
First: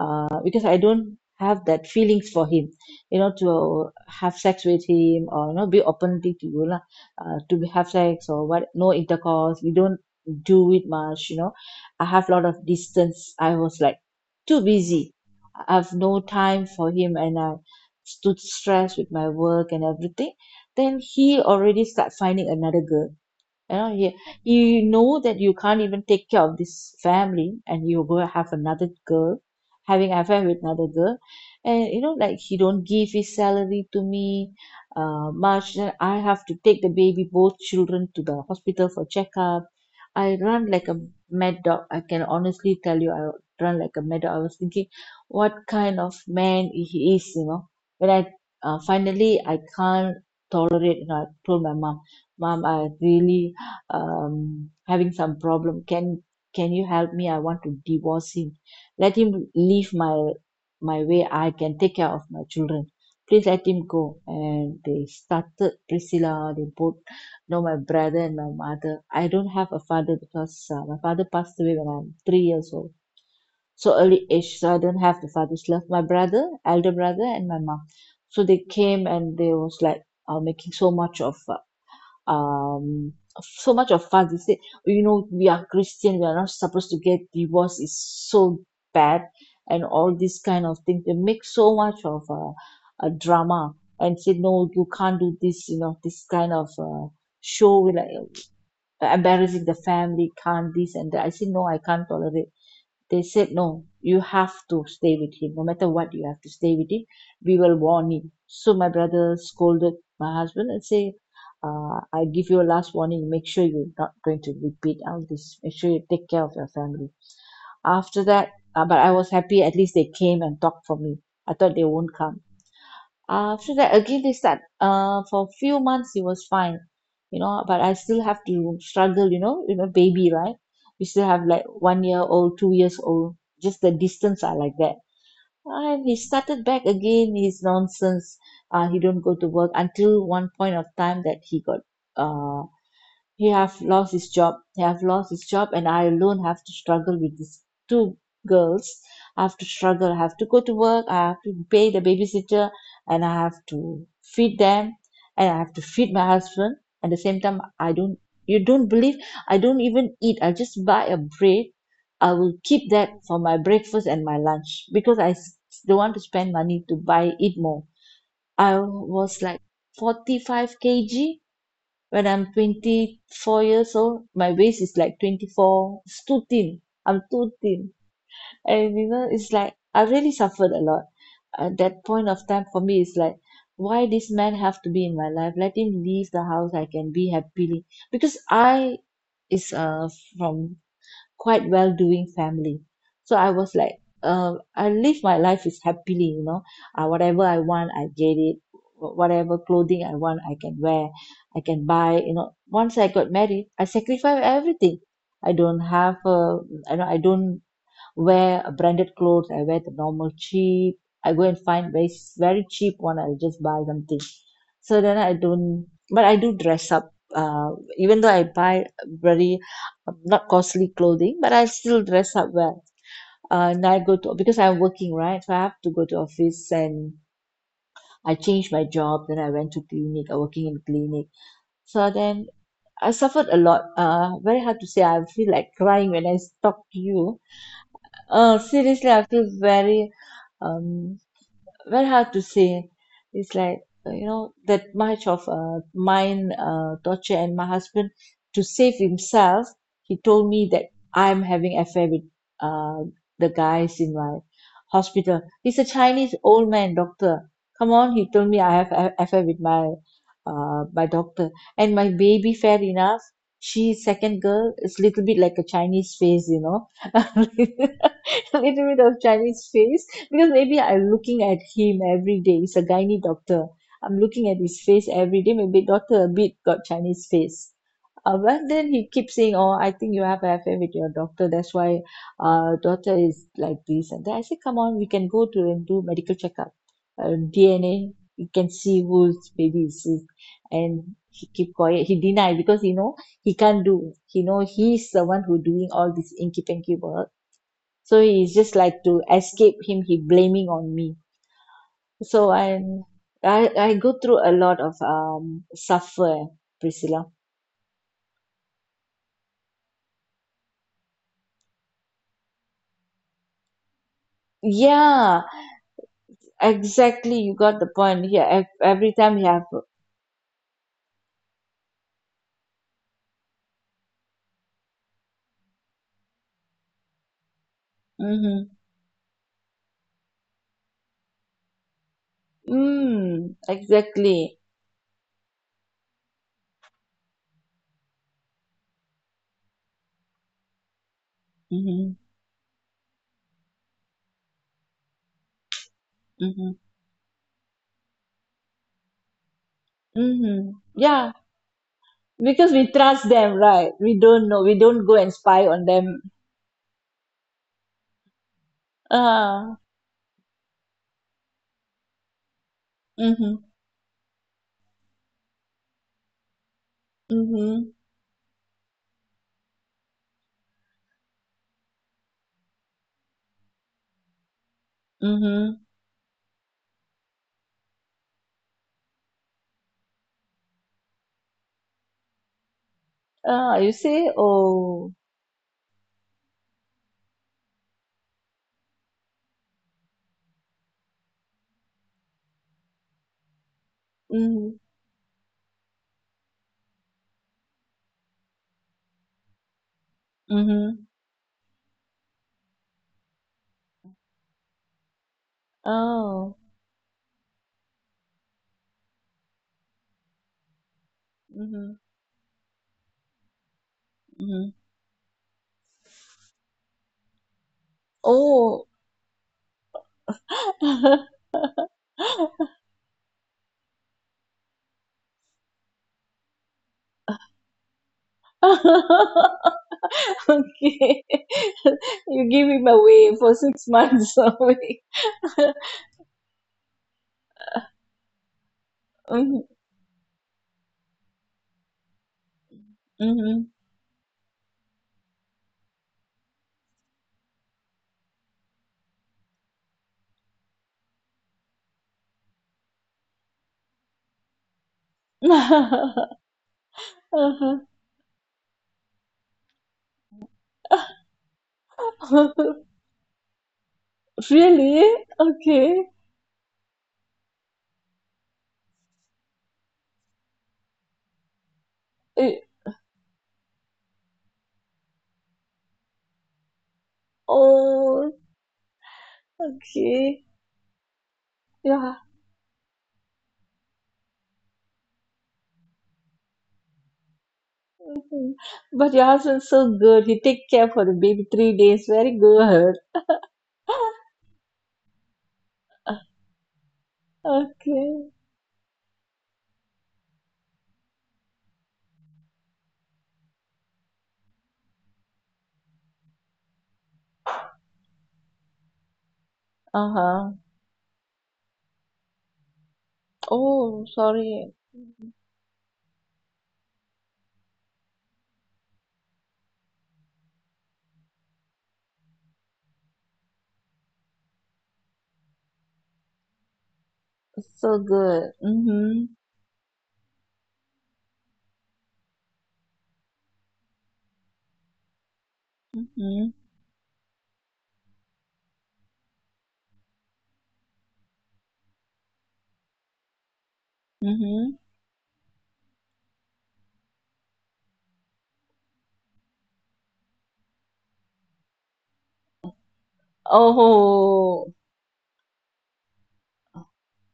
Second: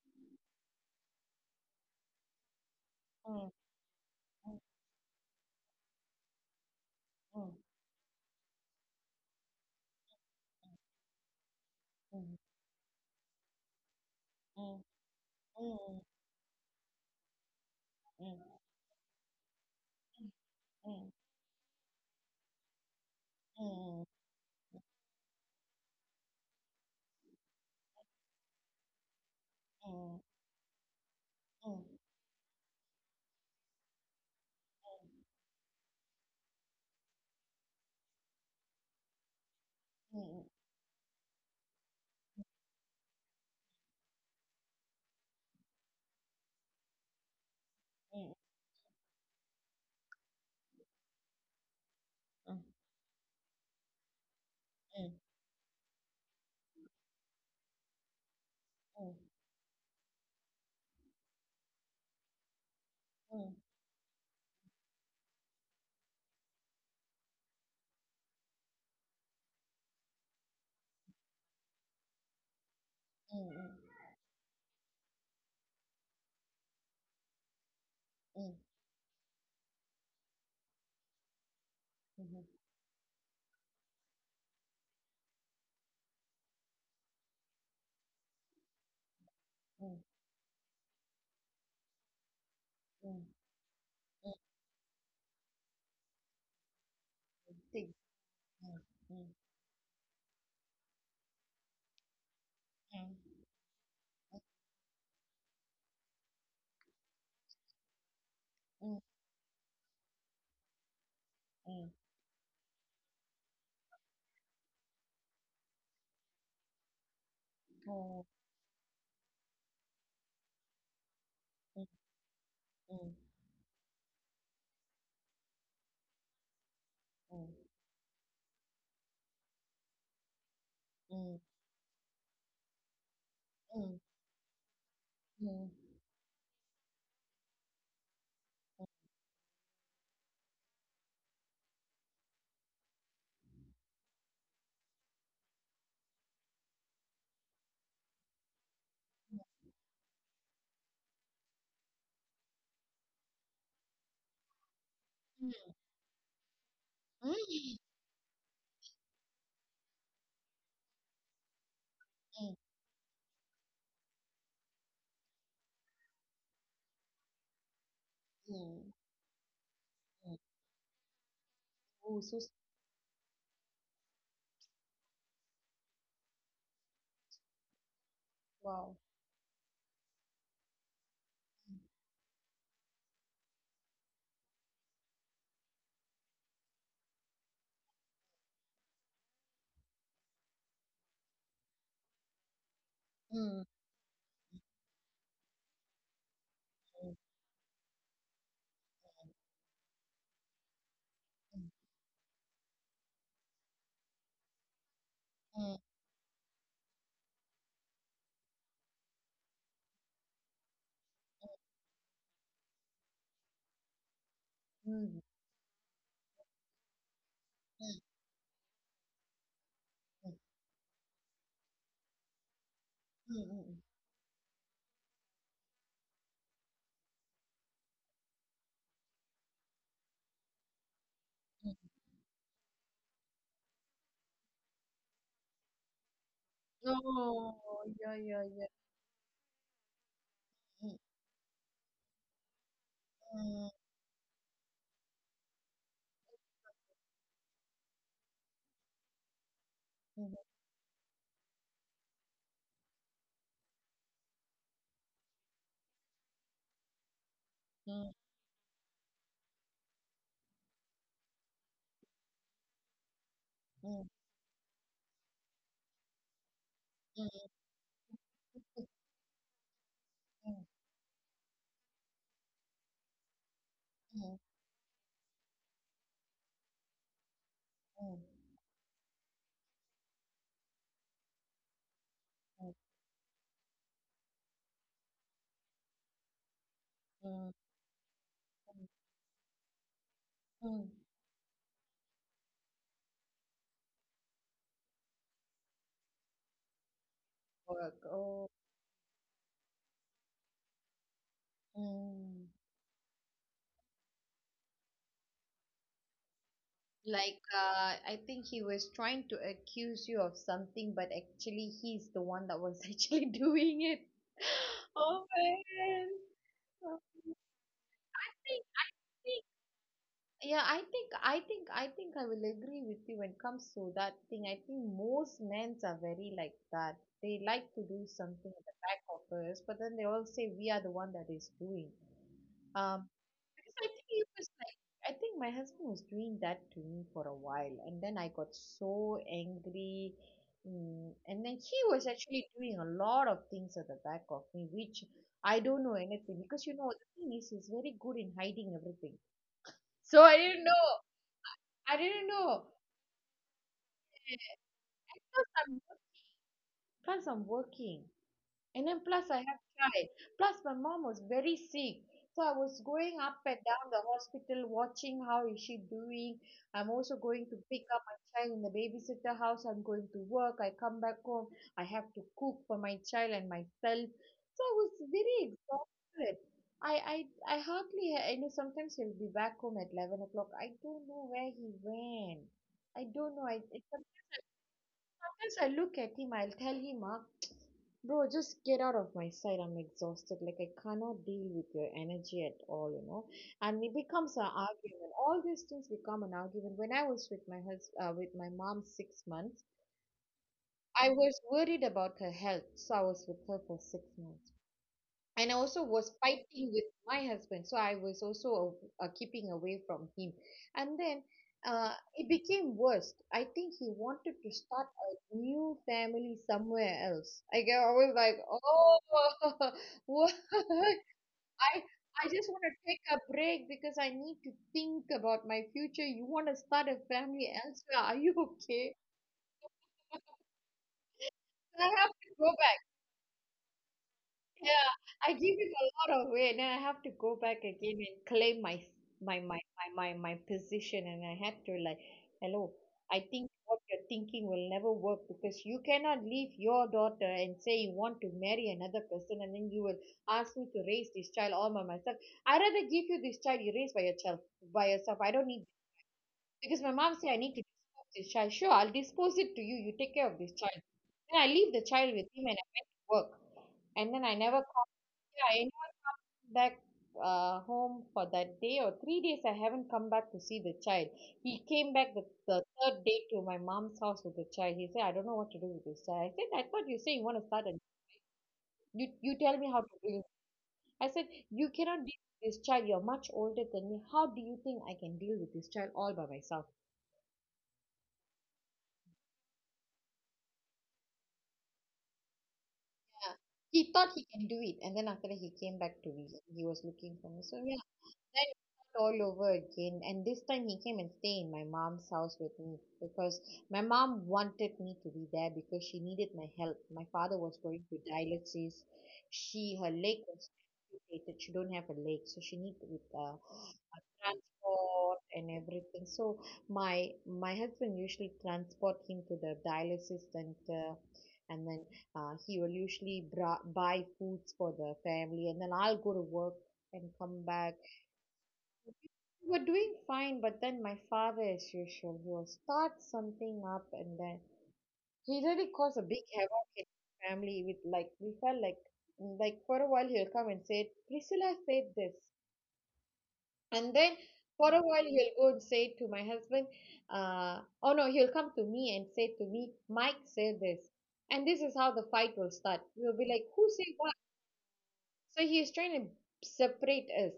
uh, because I don't have that feelings for him, you know, to have sex with him, or you know, be openly to you lah, uh, to have sex or what? No intercourse. We don't do it much, you know. I have a lot of distance. I was like too busy. I have no time for him, and I stood stressed with my work and everything. Then he already start finding another girl. You know, you, you know that you can't even take care of this family, and you go have another girl, having affair with another girl. And you know, like, he don't give his salary to me, uh, much. Then I have to take the baby, both children, to the hospital for checkup. I run like a mad dog. I can honestly tell you, I run like a mad dog. I was thinking, what kind of man he is, you know? When I uh, finally I can't tolerate, and I told my mom, mom, I really um, having some problem. Can can you help me? I want to divorce him. Let him leave my my way. I can take care of my children. Please let him go. And they started, Priscilla. They both know, my brother and my mother. I don't have a father because uh, my father passed away when I'm three years old. So early age, so I don't have the father's love. My brother, elder brother, and my mom. So they came and they was like uh, making so much of uh, um so much of fuss. They say, you know, we are Christian, we are not supposed to get divorced, it's so bad, and all this kind of thing. They make so much of uh, a drama and say, no, you can't do this, you know, this kind of uh, show, like embarrassing the family, can't, this and that. I say, no, I can't tolerate. They said, no, you have to stay with him, no matter what, you have to stay with him, we will warn him. So my brother scolded my husband and say, uh, I give you a last warning, make sure you're not going to repeat all this, make sure you take care of your family. After that, uh, but I was happy, at least they came and talked for me. I thought they won't come. Ừm, uh, After that, again they start. Uh, for few months it was fine, you ừm, know, but I still have to struggle, you know, you know, baby, right? We still ừm, have like one year old, two years old. Just the ừm, distance are like that. ừm. And he started back again his nonsense. Uh, he don't go to work until one point of time that he got. Uh, he have lost his job. He have lost his job, and I alone have to struggle with these two girls. I have to struggle. I have to go to work. I have to pay the babysitter, and I have to feed them, and I have to feed my husband. At the Ừm, same time, ừm, I don't. You don't believe? I don't even eat. I just buy a bread. I will ừm, keep that for my breakfast and my lunch because I s- don't want to spend money to buy eat more. I ừm, was like ừm. forty-five kilograms Ôi, when sushi I'm twenty four years old. My waist is like twenty four, it's too thin, I'm too thin. And wow! you know, it's like I really suffered a lot at that point of time. For me it's like, why this man have to be in my life, let him leave the house, I can be happily, because I is uh from quite well doing family. So I Ừm, was like, uh I live my life is happily, you know, uh ừm, whatever I want I get it, wha~ whatever clothing I want I can wear, I ừm, can buy, you know. Once I got married, I sacrifice everything. I ừm, don't have uh I know I don't wear a branded clothes, I wear the normal cheap. I go and find very very cheap one. I'll just buy something. So then ừm, I don't, but I do dress up. Uh, ừm, Even though I buy very um, not costly clothing, but I still dress up well. ừm, ừm, Uh, ừm, and I go to, because I'm working, right, so I have to go to office. And I changed my job. Then I went to clinic. I working in clinic. ừm. So then I suffered a lot. Uh, very hard to say. I feel like crying when I talk Ồ, to you. yeah, yeah, Uh, yeah. seriously, I feel very Ừm, um, very hard to say. It's like, uh, you know, that much of uh, mine uh, torture, and my husband, to save himself, he ừm, told me that I'm having affair with uh, the guys in my hospital. He's a Chinese old man doctor. Come ừm, on, he told me I have a- affair with my uh, my doctor. And my baby, fair enough, ừm, she's ừm, second girl is little bit like a Chinese face, you know, (laughs) ừm, a ừm, little bit of Chinese face, because ừm, maybe I'm looking at him every day. He's a gynae doctor. I'm ừm, looking at his face every day. Maybe doctor a bit got Chinese face. ừm, Uh, but then he keeps saying, "Oh, I think you have an affair with your doctor. That's why uh, daughter is like this. And that." I said, "Come on, we can go to and do medical checkup, ừm, uh, ừm, D N A. We can ừm, see whose baby is it." ừm. And he keep quiet. He denied, because you know he can't do. He know he's the one who doing all this inky pinky work. Wow, c So ồ, he's just like, to escape him, he blaming on me. So ừm. I'm, I I go through a lot of um suffer, Priscilla. Like, uh, I think he was trying to accuse you of something, but actually, he's the one that was (laughs) actually doing it. (gasps) (laughs) Oh Yeah, man. Oh, I exactly, you got the point here. think, Ev- I every time think, you have yeah, I think, I think, I think I will agree with you when it comes to that thing. I think most men are very like that. They like to do something at mm-hmm, the back of us, but then they all say we are the one that is doing. Um. mm, Because I think it exactly, was like, I think my husband was doing that to me for a while, and then I got so angry. Mm, and then he was mm-hmm, actually doing a lot of things at the back of me, which I don't know anything because mm-hmm, you know the thing is he's very good in hiding everything. So I didn't mm-hmm. know. Yeah, I didn't know. because we trust them, right, we don't know, we don't go and Plus spy I'm on them. plus I'm working. And then plus I have Ah, tried. Plus my mom was very sick. So I was going up and mm-hmm, down the hospital watching how is she doing. I'm also going to pick mm-hmm, up my child in the babysitter house. I'm going to work. I come back home. I have to cook for my child and myself. So I was very mm-hmm. exhausted. I I I hardly ha- I know sometimes he'll be back home at eleven o'clock. I don't know where he went. I don't know. I, Ah, it, you see? Oh, sometimes I look at him. I'll tell him, ah, bro, just get out of my sight. I'm exhausted. Like, I cannot deal with your energy at all, you know. And it becomes an mm-hmm, argument. All these things become an argument. When I was with my hus- uh, with my mom six months, I mm-hmm. was worried about her health, so I was with her for six months, and I also was Oh. fighting with my husband, so I was also uh, keeping away from him. And then uh, Mhm. it became worse. I think he wanted to Mhm. start a new family somewhere else. i, I was like, Oh. oh, (laughs) what i I just want to take a break because I need to think about my future. You want to start a family elsewhere? Are you okay? (laughs) Okay. (laughs) I have to go. You give him away for six months Yeah, only. I give it (laughs) a lot of weight, then I have to go back again and claim my my my Mhm. my my, my position, and I had to, like, hello, I think Mhm. what you're thinking will never work because you cannot leave your daughter and say you want to marry another person, and then you will ask me to raise this child all by myself. I'd rather give you this child. You raise by yourself, by yourself. I don't need, (laughs) because my mom said I need to dispose this child. Sure, I'll dispose it to you. You take care of this child. Then I leave the child with him and I went to work, and then I never, yeah, Really? I am Okay. back uh, home for that day or three days. I haven't come back to see the child. He came back the, the Eh, third day to my mom's house with the child. He said, I don't know what to do with this child. I said, I thought you say you want to start a, oh, you, you tell me how to do it. okay. I said, you cannot Yeah. deal with this child. You're much older than me. How do you think I can deal with this child all by myself? But your husband's so good. He take care for the baby three days. Very good. Yeah. He thought he can do it. And then after that, he came back to me. (laughs) He was looking for me. So, yeah. Okay. Then it started all over again, and this time he came and stayed in my mom's house with me because my mom wanted me to be there because she needed my help. My father was going to dialysis. She, her leg was Uh-huh. amputated. She don't have a leg, so she need with uh, Oh, sorry. transport and everything. So my my husband usually transport him to the dialysis center, and then uh, he will usually bra- buy foods for the family, and then I'll go to work and come back. So good. Mm-hmm. we We're doing fine, but then my father, as usual, he will start something up, and then he really caused a big havoc Mhm. in the family. With like, we felt like like for a while he'll come and say, Priscilla said this. And then for Mhm. a while he'll go and say to my husband, uh oh no, he'll come to me and say to me, Mike said this. And this is how the fight will start. We'll be like, who said what? Oh. So he is trying to separate us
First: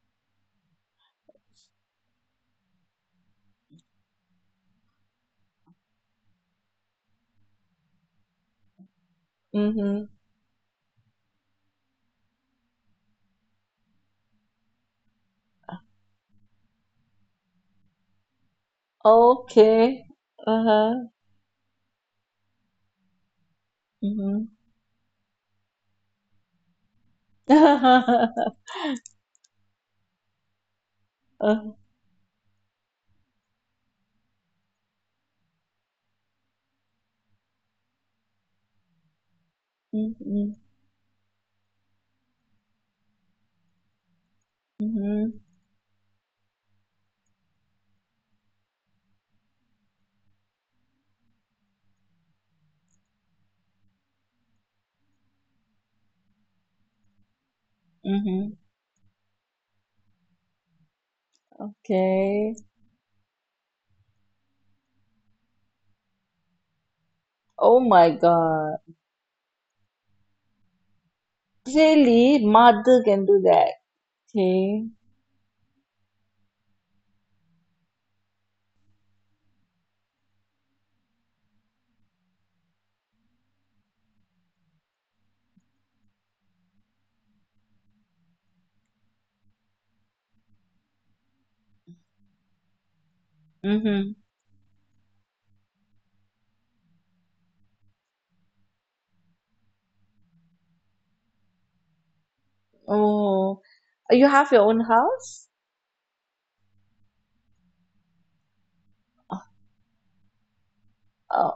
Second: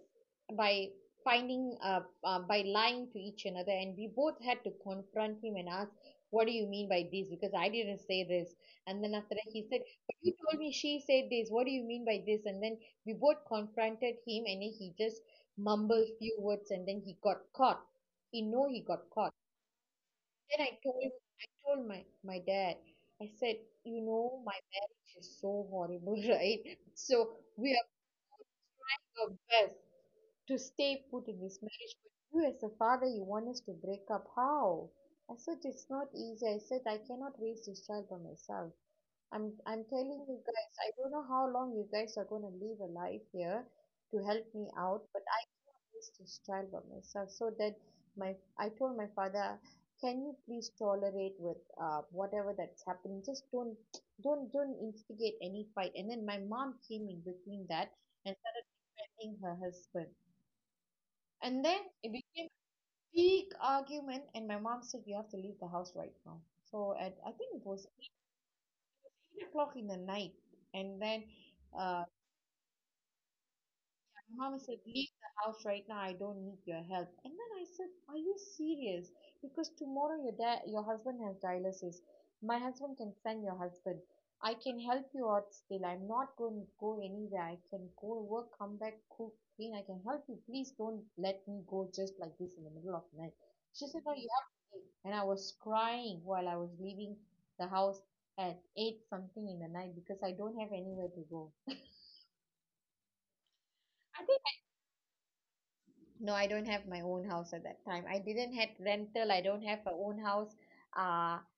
by finding uh, uh, by lying to each another, and we both had to confront him and ask, "What do you mean by this? Because I didn't say this." And then after that he said, Mhm. "But you told me she said this. What do you mean by this?" And then we both confronted him, and then he just mumbled few words, and then he got caught. You know, he got caught. Okay. Then I Uh-huh. told I told my my dad. I said, "You know, Mhm. my marriage is so horrible, (laughs) right? So we are." (laughs) Your best to stay put in this Uh, marriage, but you as a father, you want us to break up. How? I said, it's not easy. I said I cannot raise this child by myself. I'm I'm telling you Mhm. guys, I don't know how long you guys are gonna live a life here to help me out, but Mhm. I raised this child by myself. So that my, I told my father, can you please tolerate with uh whatever that's happening? Just don't don't don't instigate any fight. And then my mom came in between that and Mhm. started (laughs) defending her husband. And then it became a Okay. big argument, and my mom said, you have to leave the house right now. So at, I think it Oh was my God. eight o'clock in the night, and then uh, Really? Mother can do that. my mama said, Okay. leave the house right now. I don't need your help. And then I said, are you serious? Because tomorrow your dad, your husband has dialysis. My husband can send your husband. I can help you out still. I'm not going to go anywhere. I can go work, come back, cook, clean. I can help you. Please don't let me go just like this in the middle of the night. She said, no, Mhm. you have to leave. And I was crying while I was leaving the house at eight something in the night because I don't have anywhere to go. Oh. I You think, have your own house? no, I don't have my own house. At that time I didn't had rental. I don't have a own house. uh, Uh,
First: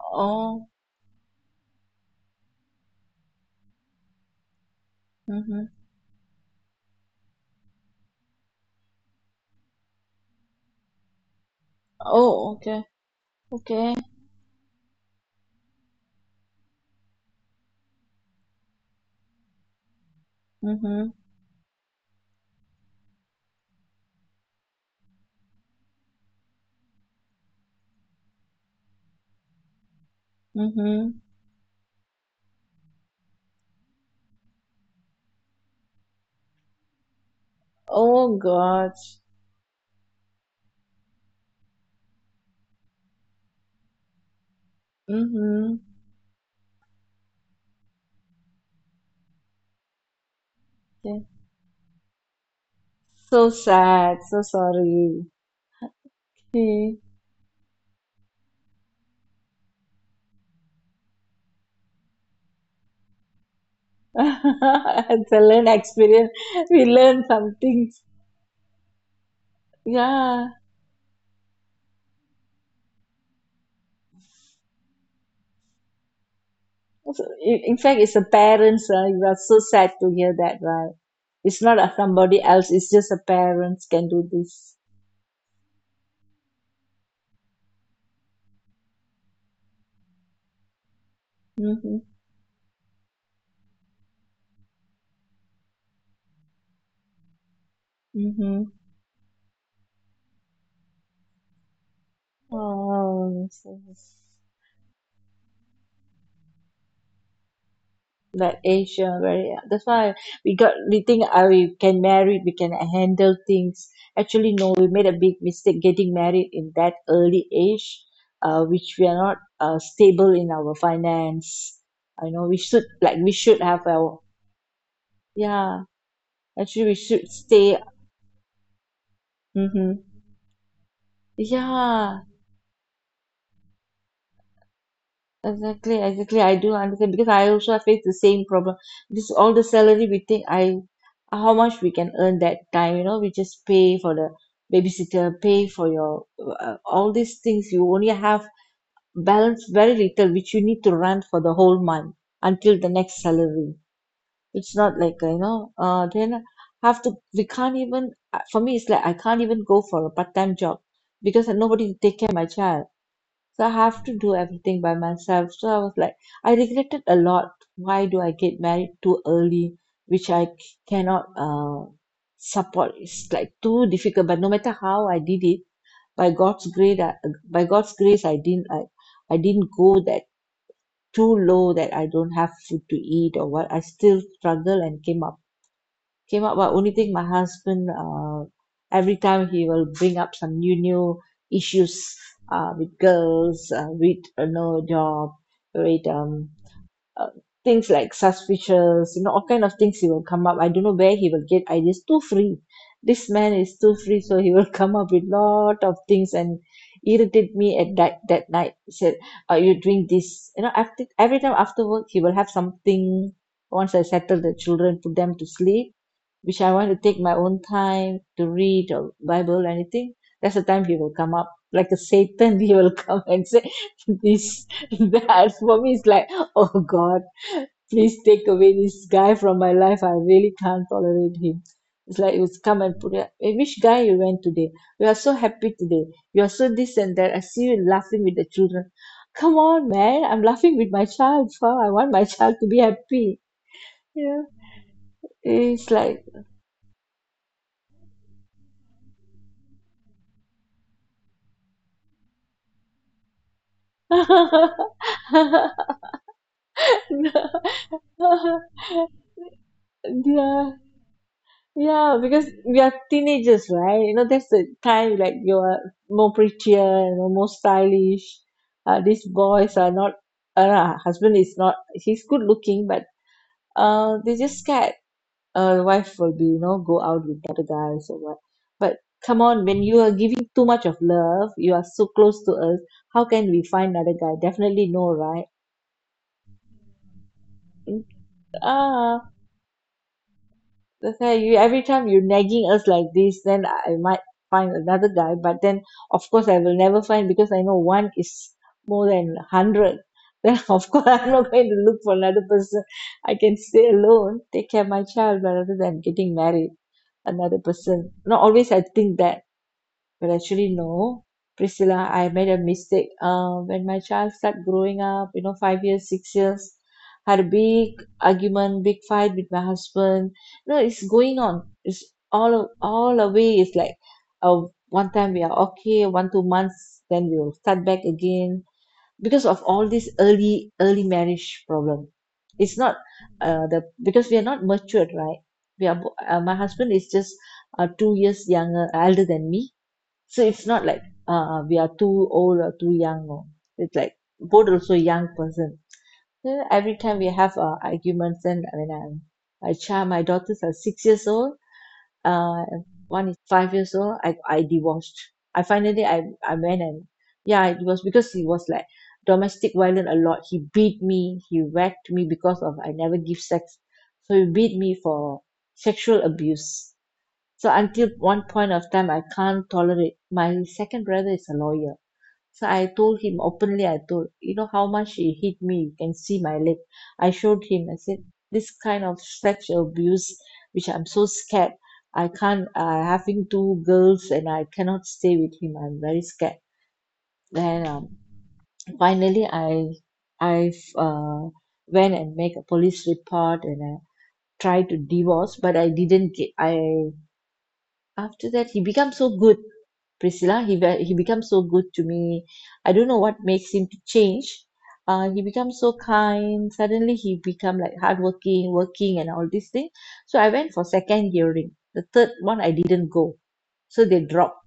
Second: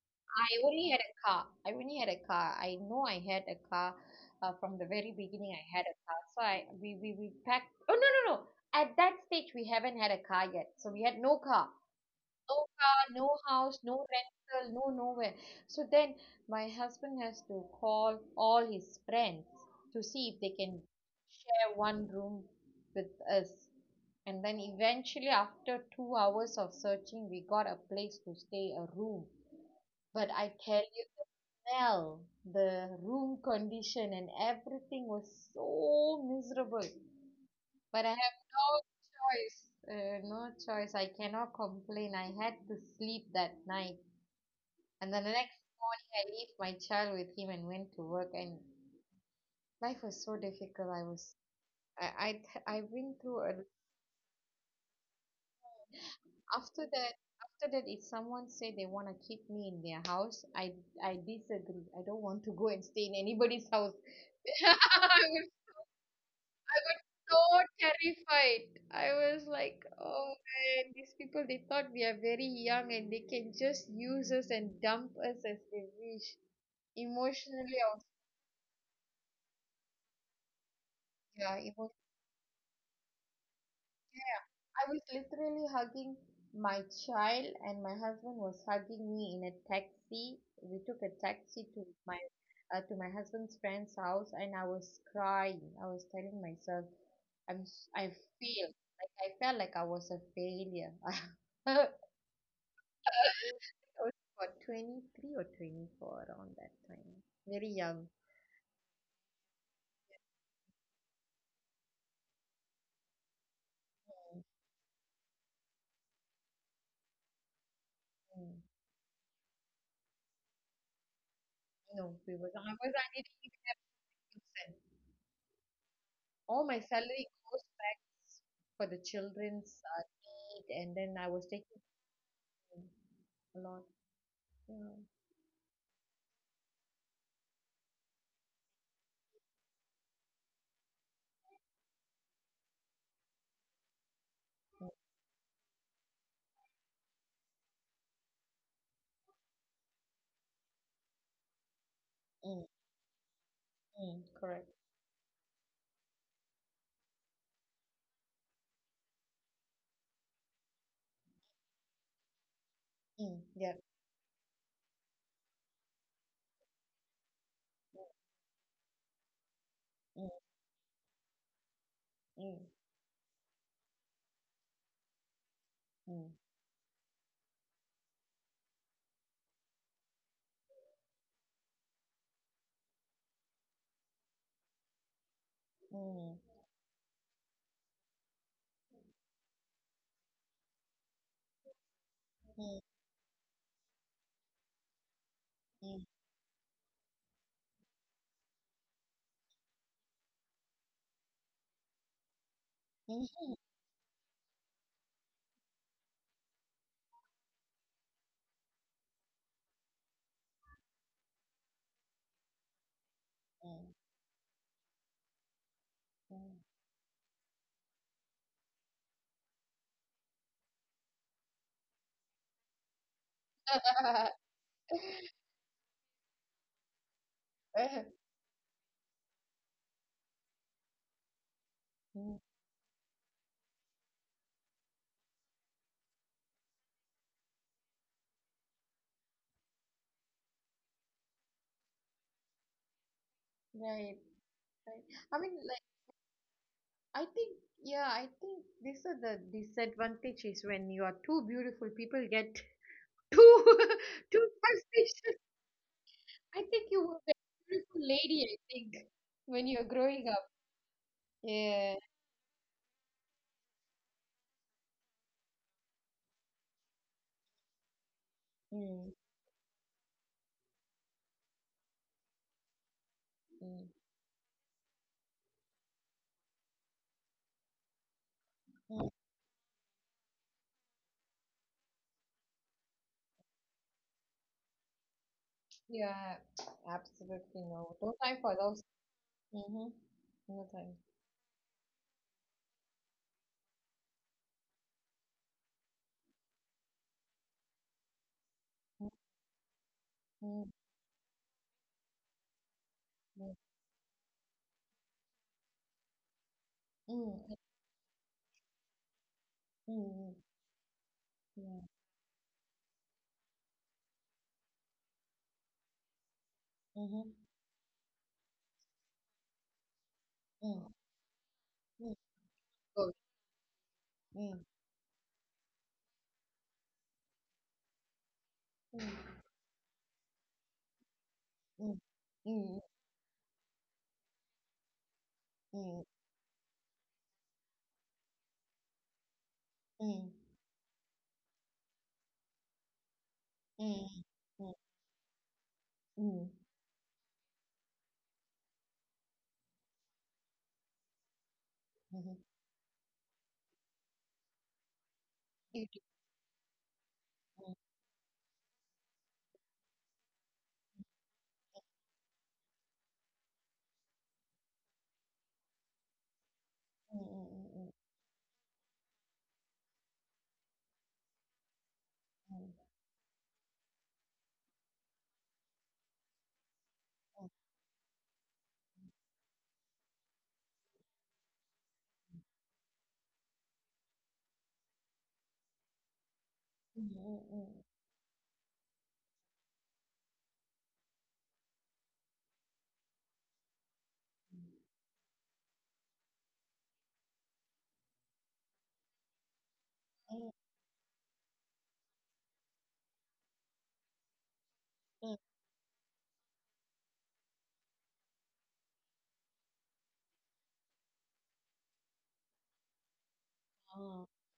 I Oh. only had a car. i only had a car I know I had a car. Uh, from the very beginning Mm-hmm. I had a car, so I we, we we packed. Oh no, no, no, at that stage we haven't had a car yet, so we had no car. Oh, No okay. car, no house, no Okay. rental, no nowhere. So then my husband has to call all his friends to see if they can Mm-hmm. share one room with us. And then eventually, after two hours of searching, we got a place to stay, a room. But I tell you, Mm-hmm. the smell, the room condition, and everything was so miserable. But I have Oh, no God. choice. Uh, no choice. I cannot complain. I had to sleep that night. And then the next Mm-hmm. morning, I left my child with him and went to work. And life was so difficult. I Okay. was, I, I, I've been through So a, sad. So sorry. after See, that, after that, if someone said they want to keep me in their house, I, I disagree. I don't want to go and stay in anybody's house. (laughs) (laughs) it's I a learn experience. We learn some so things. terrified. I was like, oh Yeah. man, these people, they thought we are very young and they can just use us and dump us as they wish. So, i- Emotionally, in I fact, was, it's the parents. Uh, you are so sad to hear that, right? yeah, It's not a emo- somebody else. It's just the parents can do this. I was literally hugging my child, and my husband was hugging me in a taxi. We took a taxi to Mm-hmm. my uh, to my husband's friend's house, and I was crying. I was telling myself, I'm, s- I feel Mm-hmm. like I felt like I was a failure. (laughs) Oh, so- I was about twenty-three or twenty-four around that time. Very young. like Asia, very, that's why we got we think, ah we can marry, we can handle things. Actually no, we made a big mistake getting married in that early age, Mm. uh, which we are not uh, stable in our finance. No, I we know was, we I should, was at like, it. we should have our— yeah, All my actually we should salary goes stay. back for the children's Mm-hmm. uh, need, and then I was taking Yeah. home a lot. Yeah. Exactly, exactly. I do understand because I also face the same problem. This all the salary, we think, I how much we can earn that time, you know, we just pay for the babysitter, pay for your, uh, all these things. You only have balance very little, which you need to run for the whole month Mm, until the next salary. mm, It's correct. not like, uh, you know, uh, then have to we can't even, uh, for me, it's like I can't even go for a part-time job because nobody to take care of my child. Mm, So I yeah. have to do everything by myself. So I was like, I regretted a lot. Why do I get married too early, which Mm, I c- cannot uh, mm, support? It's like too difficult. But no matter how I did it, by mm, God's grace, I, uh, by God's grace, I didn't, I, I didn't go that too low that I don't have food to eat or what. I still struggle and came up came mm, up but only thing, my husband, uh, every time he will bring up some new new issues, uh, mm, with girls, uh, with uh, no job, with mm, um, uh, things like suspicious, you know all kind of things he will come up. I don't know where he will get ideas. Too free, this man mm, is too free, so he will (laughs) come up with lot of things and irritate me. At that that night he said, are you doing this? You know after every time, after work, he will have something. Once I mm, settle the children, put them to sleep, which I want to take my own time to read or Bible or anything, that's the time he will come up. Like a Satan, (laughs) he will come and say, (laughs) mm. (laughs) this, that. For me, it's like, oh God, please take away this guy from my life. I really can't tolerate him. It's like it was come and put it. "Hey, which guy you went today? We are so happy today. You are so this and that. I see you laughing with the children." Come on, man. I'm laughing with my child. Huh? I want my child to be happy. Right, Yeah. right. I mean, like, It's like— I think, yeah, I think this is the disadvantage is when you are too beautiful, people get (laughs) too (laughs) too superstitious. (laughs) I think you were a beautiful lady, I think, when you're growing up. Yeah, Yeah. yeah, because we are teenagers, right? You know, that's the time, like, you're more prettier, you know, more stylish. Uh, Mm, These boys are not, uh, her husband is not, he's good looking, but, mm, uh, they just scared, uh, wife will be, you know, go out with other guys or what. But mm. come on, when you are giving too much of love, you are so close to us, how can we find another guy? Definitely no, right? Yeah, absolutely no. No time for those. Ah. Mm-hmm. No time. That's why, you, every time you are nagging us like this, then I might find another guy. But then, of course, I will never find, because I know one is more than hundred. Then (laughs) Mm, of course I'm not going to look for another person. I can stay alone, take care of my child rather than getting married hmm. another Mm, person. Not always. I think that— hmm. Mm, well, mm, actually, no, yeah, Priscilla, I made a mistake. Uh, when my child started growing up, you know, five years, six years, mhm, had a big argument, big fight with my husband. No, it's mm, going on. It's mm, all all good, away. It's like, uh, mm, one time we are okay, one two months, then we will start back again because mm, of all this early early marriage mm, problem. It's hmm. not, uh, the because we are not matured, right? We are Mm, bo- uh, my husband is just, uh, two years younger, elder than me. So hmm. it's not like, uh we are too old or too young, know. It's like, Mm, both mm. also young person. Ừm, So every time we have, uh, arguments, and when I'm— my child, my daughters are six years old, ừm hưm. uh one is five years old. I I divorced. I Yêu finally, chuộng, I I went and— yeah, it ừm, was because he was like domestic violent a lot. He beat me, he whacked me because of I never give sex. So he beat me for sexual abuse. ừm, So ừm, ừm, until one point of time, I can't tolerate. My second brother is a lawyer. So ừm, I told him openly. I told, you know how much he hit me. You can see my leg. I showed him. I said, this kind of sexual abuse, which I'm so scared. I can't, uh, having two girls, and I cannot stay with him. I'm very scared. ừm, ừm, Then, ừm, um, finally I I've uh, went and make a police report, and I tried to divorce, but I didn't get. I After that, he becomes so good, ừm, Priscilla. ừm, He ve- he becomes so good to me. I don't know what makes him to change. Uh, he ừm, becomes so kind, suddenly he become like hardworking, working and all these things. So I went for second hearing. The third one I didn't go. So ờ, they dropped.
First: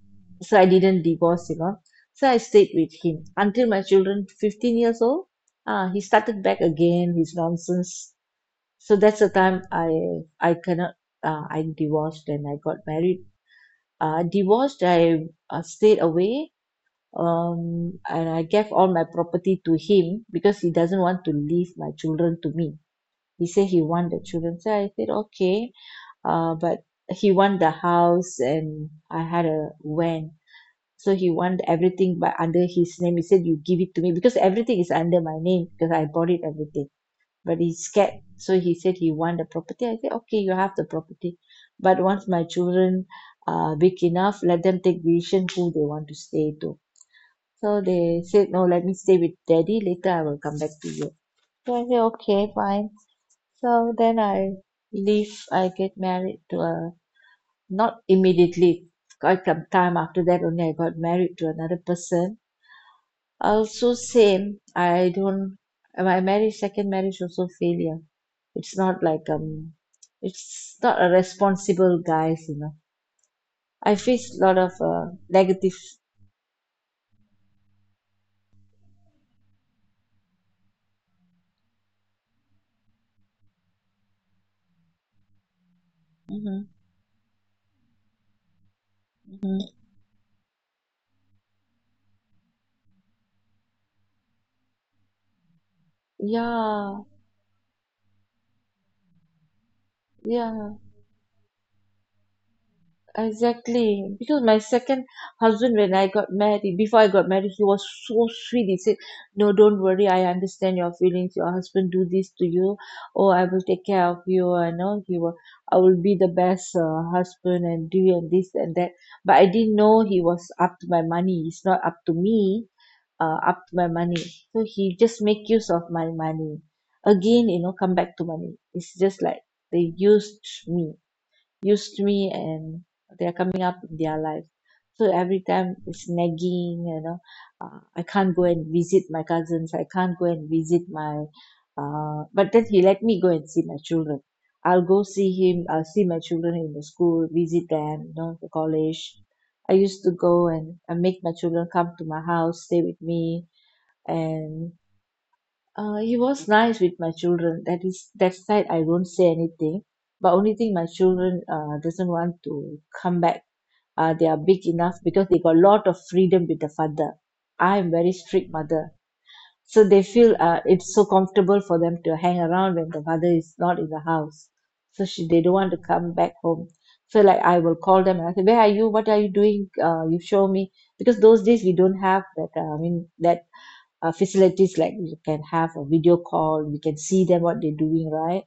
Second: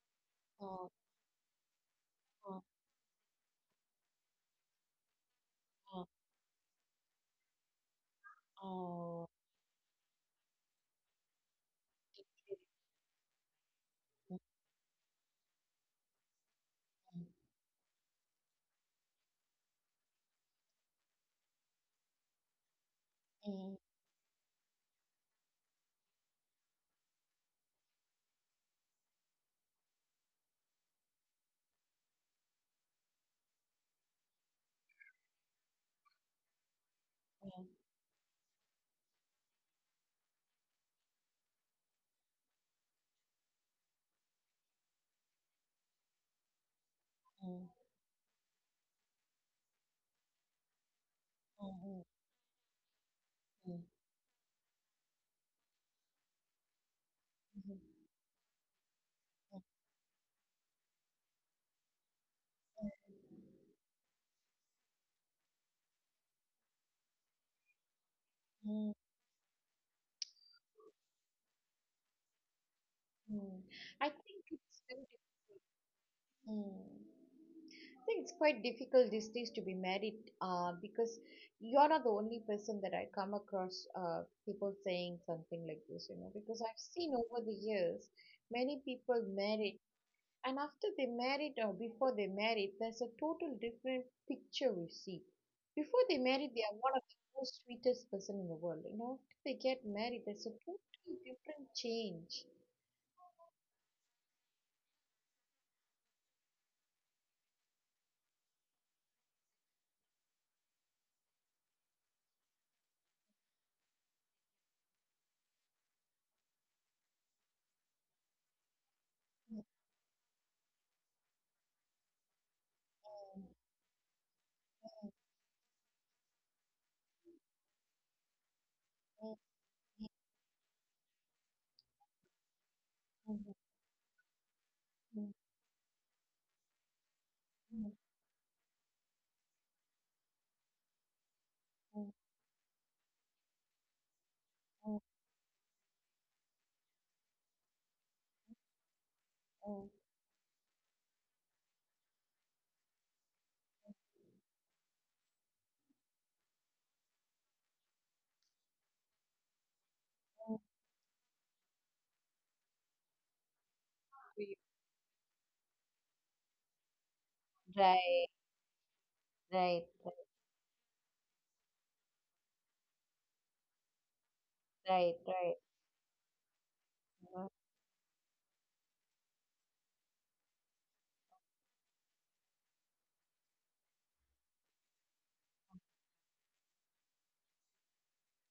So I ờ, didn't divorce, you know. So I ờ, stayed with him until my children fifteen years old. Ah, he ờ, started back again his nonsense. ờ. So that's the time, I— I cannot— uh, I divorced and I got married. uh, Ừm, Divorced, I, uh, stayed away, ừm, um, and I gave all my property to him, because he doesn't want to leave my children to me. He said ừm, he want the children. So I said, okay, uh, but he want the house, and I had a van. So he want everything but under his name. He said, you give it to me because everything is under my name because I bought it everything, but ừm, he's scared, so he said he want the property. I said okay, you have the property. But once my children are big enough, let them take decision who they want to stay to. ừm, ừm, So they said, no, let me stay with daddy, later I will come back to you. ừm, So I ừm, said okay, fine. ừm, So then I leave. I get married to a ừm, not immediately, quite some time after that only I got married to another person. Also, same. I don't. My marriage, second marriage, also failure. It's not like, um, it's not a responsible guys, you know. I I faced think a lot of, it's so diff uh, negative. mm. I think it's quite difficult these days to be married, uh, because you're not the only person that I come across, uh, people saying something like this, you know, because Hmm. I've seen over the years many people married, and after they married or before they married there's a total different picture we see. Before they married they are one of Yeah, the most sweetest person in the world, you know, after they get married there's a yeah. totally different change. Exactly. Because my second husband, when I got married, before I got married, he was so sweet. He said, no, don't worry, I understand your feelings. Your husband do this to you. Oh, I will take care of you. I know he will— I will be the best, uh, husband, and do, and this and that. But I didn't know he was up to my money. It's not up to me, uh, up to my money. So he just make use of my money. Again, you know, come back to money. It's just like they used me, used me, and they're coming up in their life. So every time it's nagging, you know, uh, I can't go and visit my cousins, I can't go and visit my, uh, but then he let me go and see my children. I'll go see him, I'll see my children in the school, visit them, you know, the college. I used to go, and I make my children come to my house, stay with me, and, uh, he was nice with my children. That is that side, I do not say anything. But only thing, my children, uh, doesn't want to come back. Uh, they are big enough because they got a lot of freedom with the father. I am very Right, strict mother, right, so they feel, uh, it's so comfortable for them to hang around when the father is not in the house. So right, she they right. don't want to come back home. So You like know. I will call them and I say, where are you? What are you doing? Uh, you show me, because those days we don't have that. Uh, I mean that uh, facilities like you can have a video call, we can see them what they're doing, right?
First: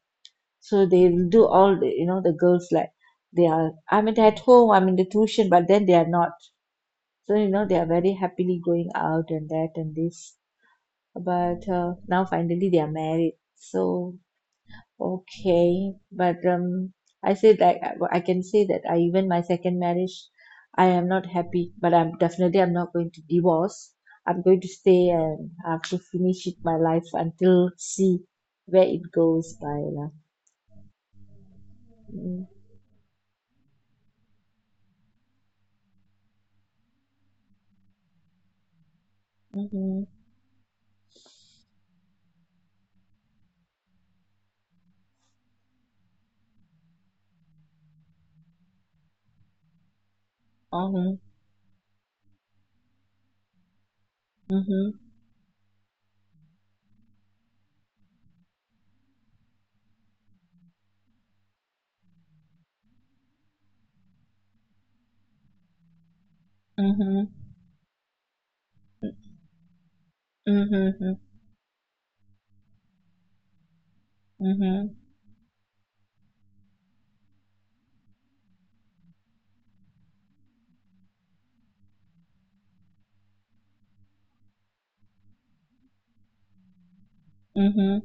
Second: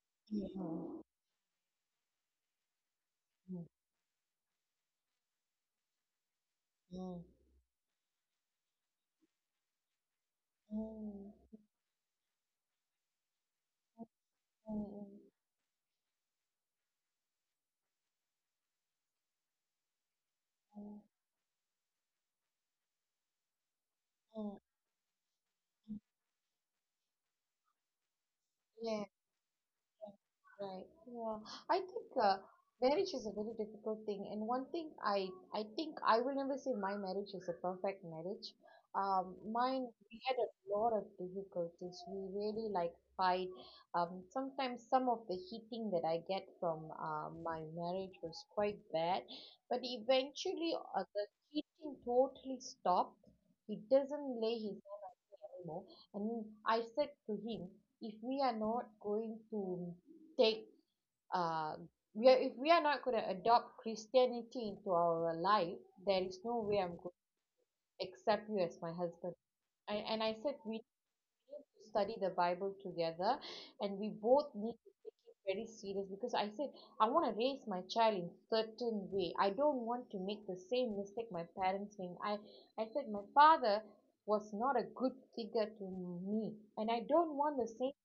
So Mm. they will do all the you know the girls, like they are, I'm at at home, I'm in the tuition, but then they are not. Mm. So you know, they are very happily going out and that and this. Mm. But uh, now finally they are married, so. Mm. Okay, but um, I said I, well, I can say that I, even my second marriage, I Mm. am not happy, but I'm definitely I'm not going to divorce. I'm Mm. going to stay and have to finish it my life until see where Mm. it goes by lah. Right. Yeah. I think uh, Mm. marriage is a very difficult thing, and one thing I I think I will never say my marriage is a perfect marriage. Um, mine, Mhm, we had a lot of difficulties. We really like fight. Um, sometimes some of the heating that I get from uh, my marriage was quite bad, but eventually uh, mhm, the heating totally stopped. He doesn't lay his know, and I said to him, if we are not going to take uh we are if we are not going to adopt Christianity into our life, there is no way I'm going mhm, to accept you as my husband. I, and I said we mhm, mhm, to study the Bible together, and we both need to mhm, take it very serious, because I said I want to raise my child in certain way. I don't want to make the same mistake my parents made. I, I said my father was not a good figure to me, and I don't want the same mhm.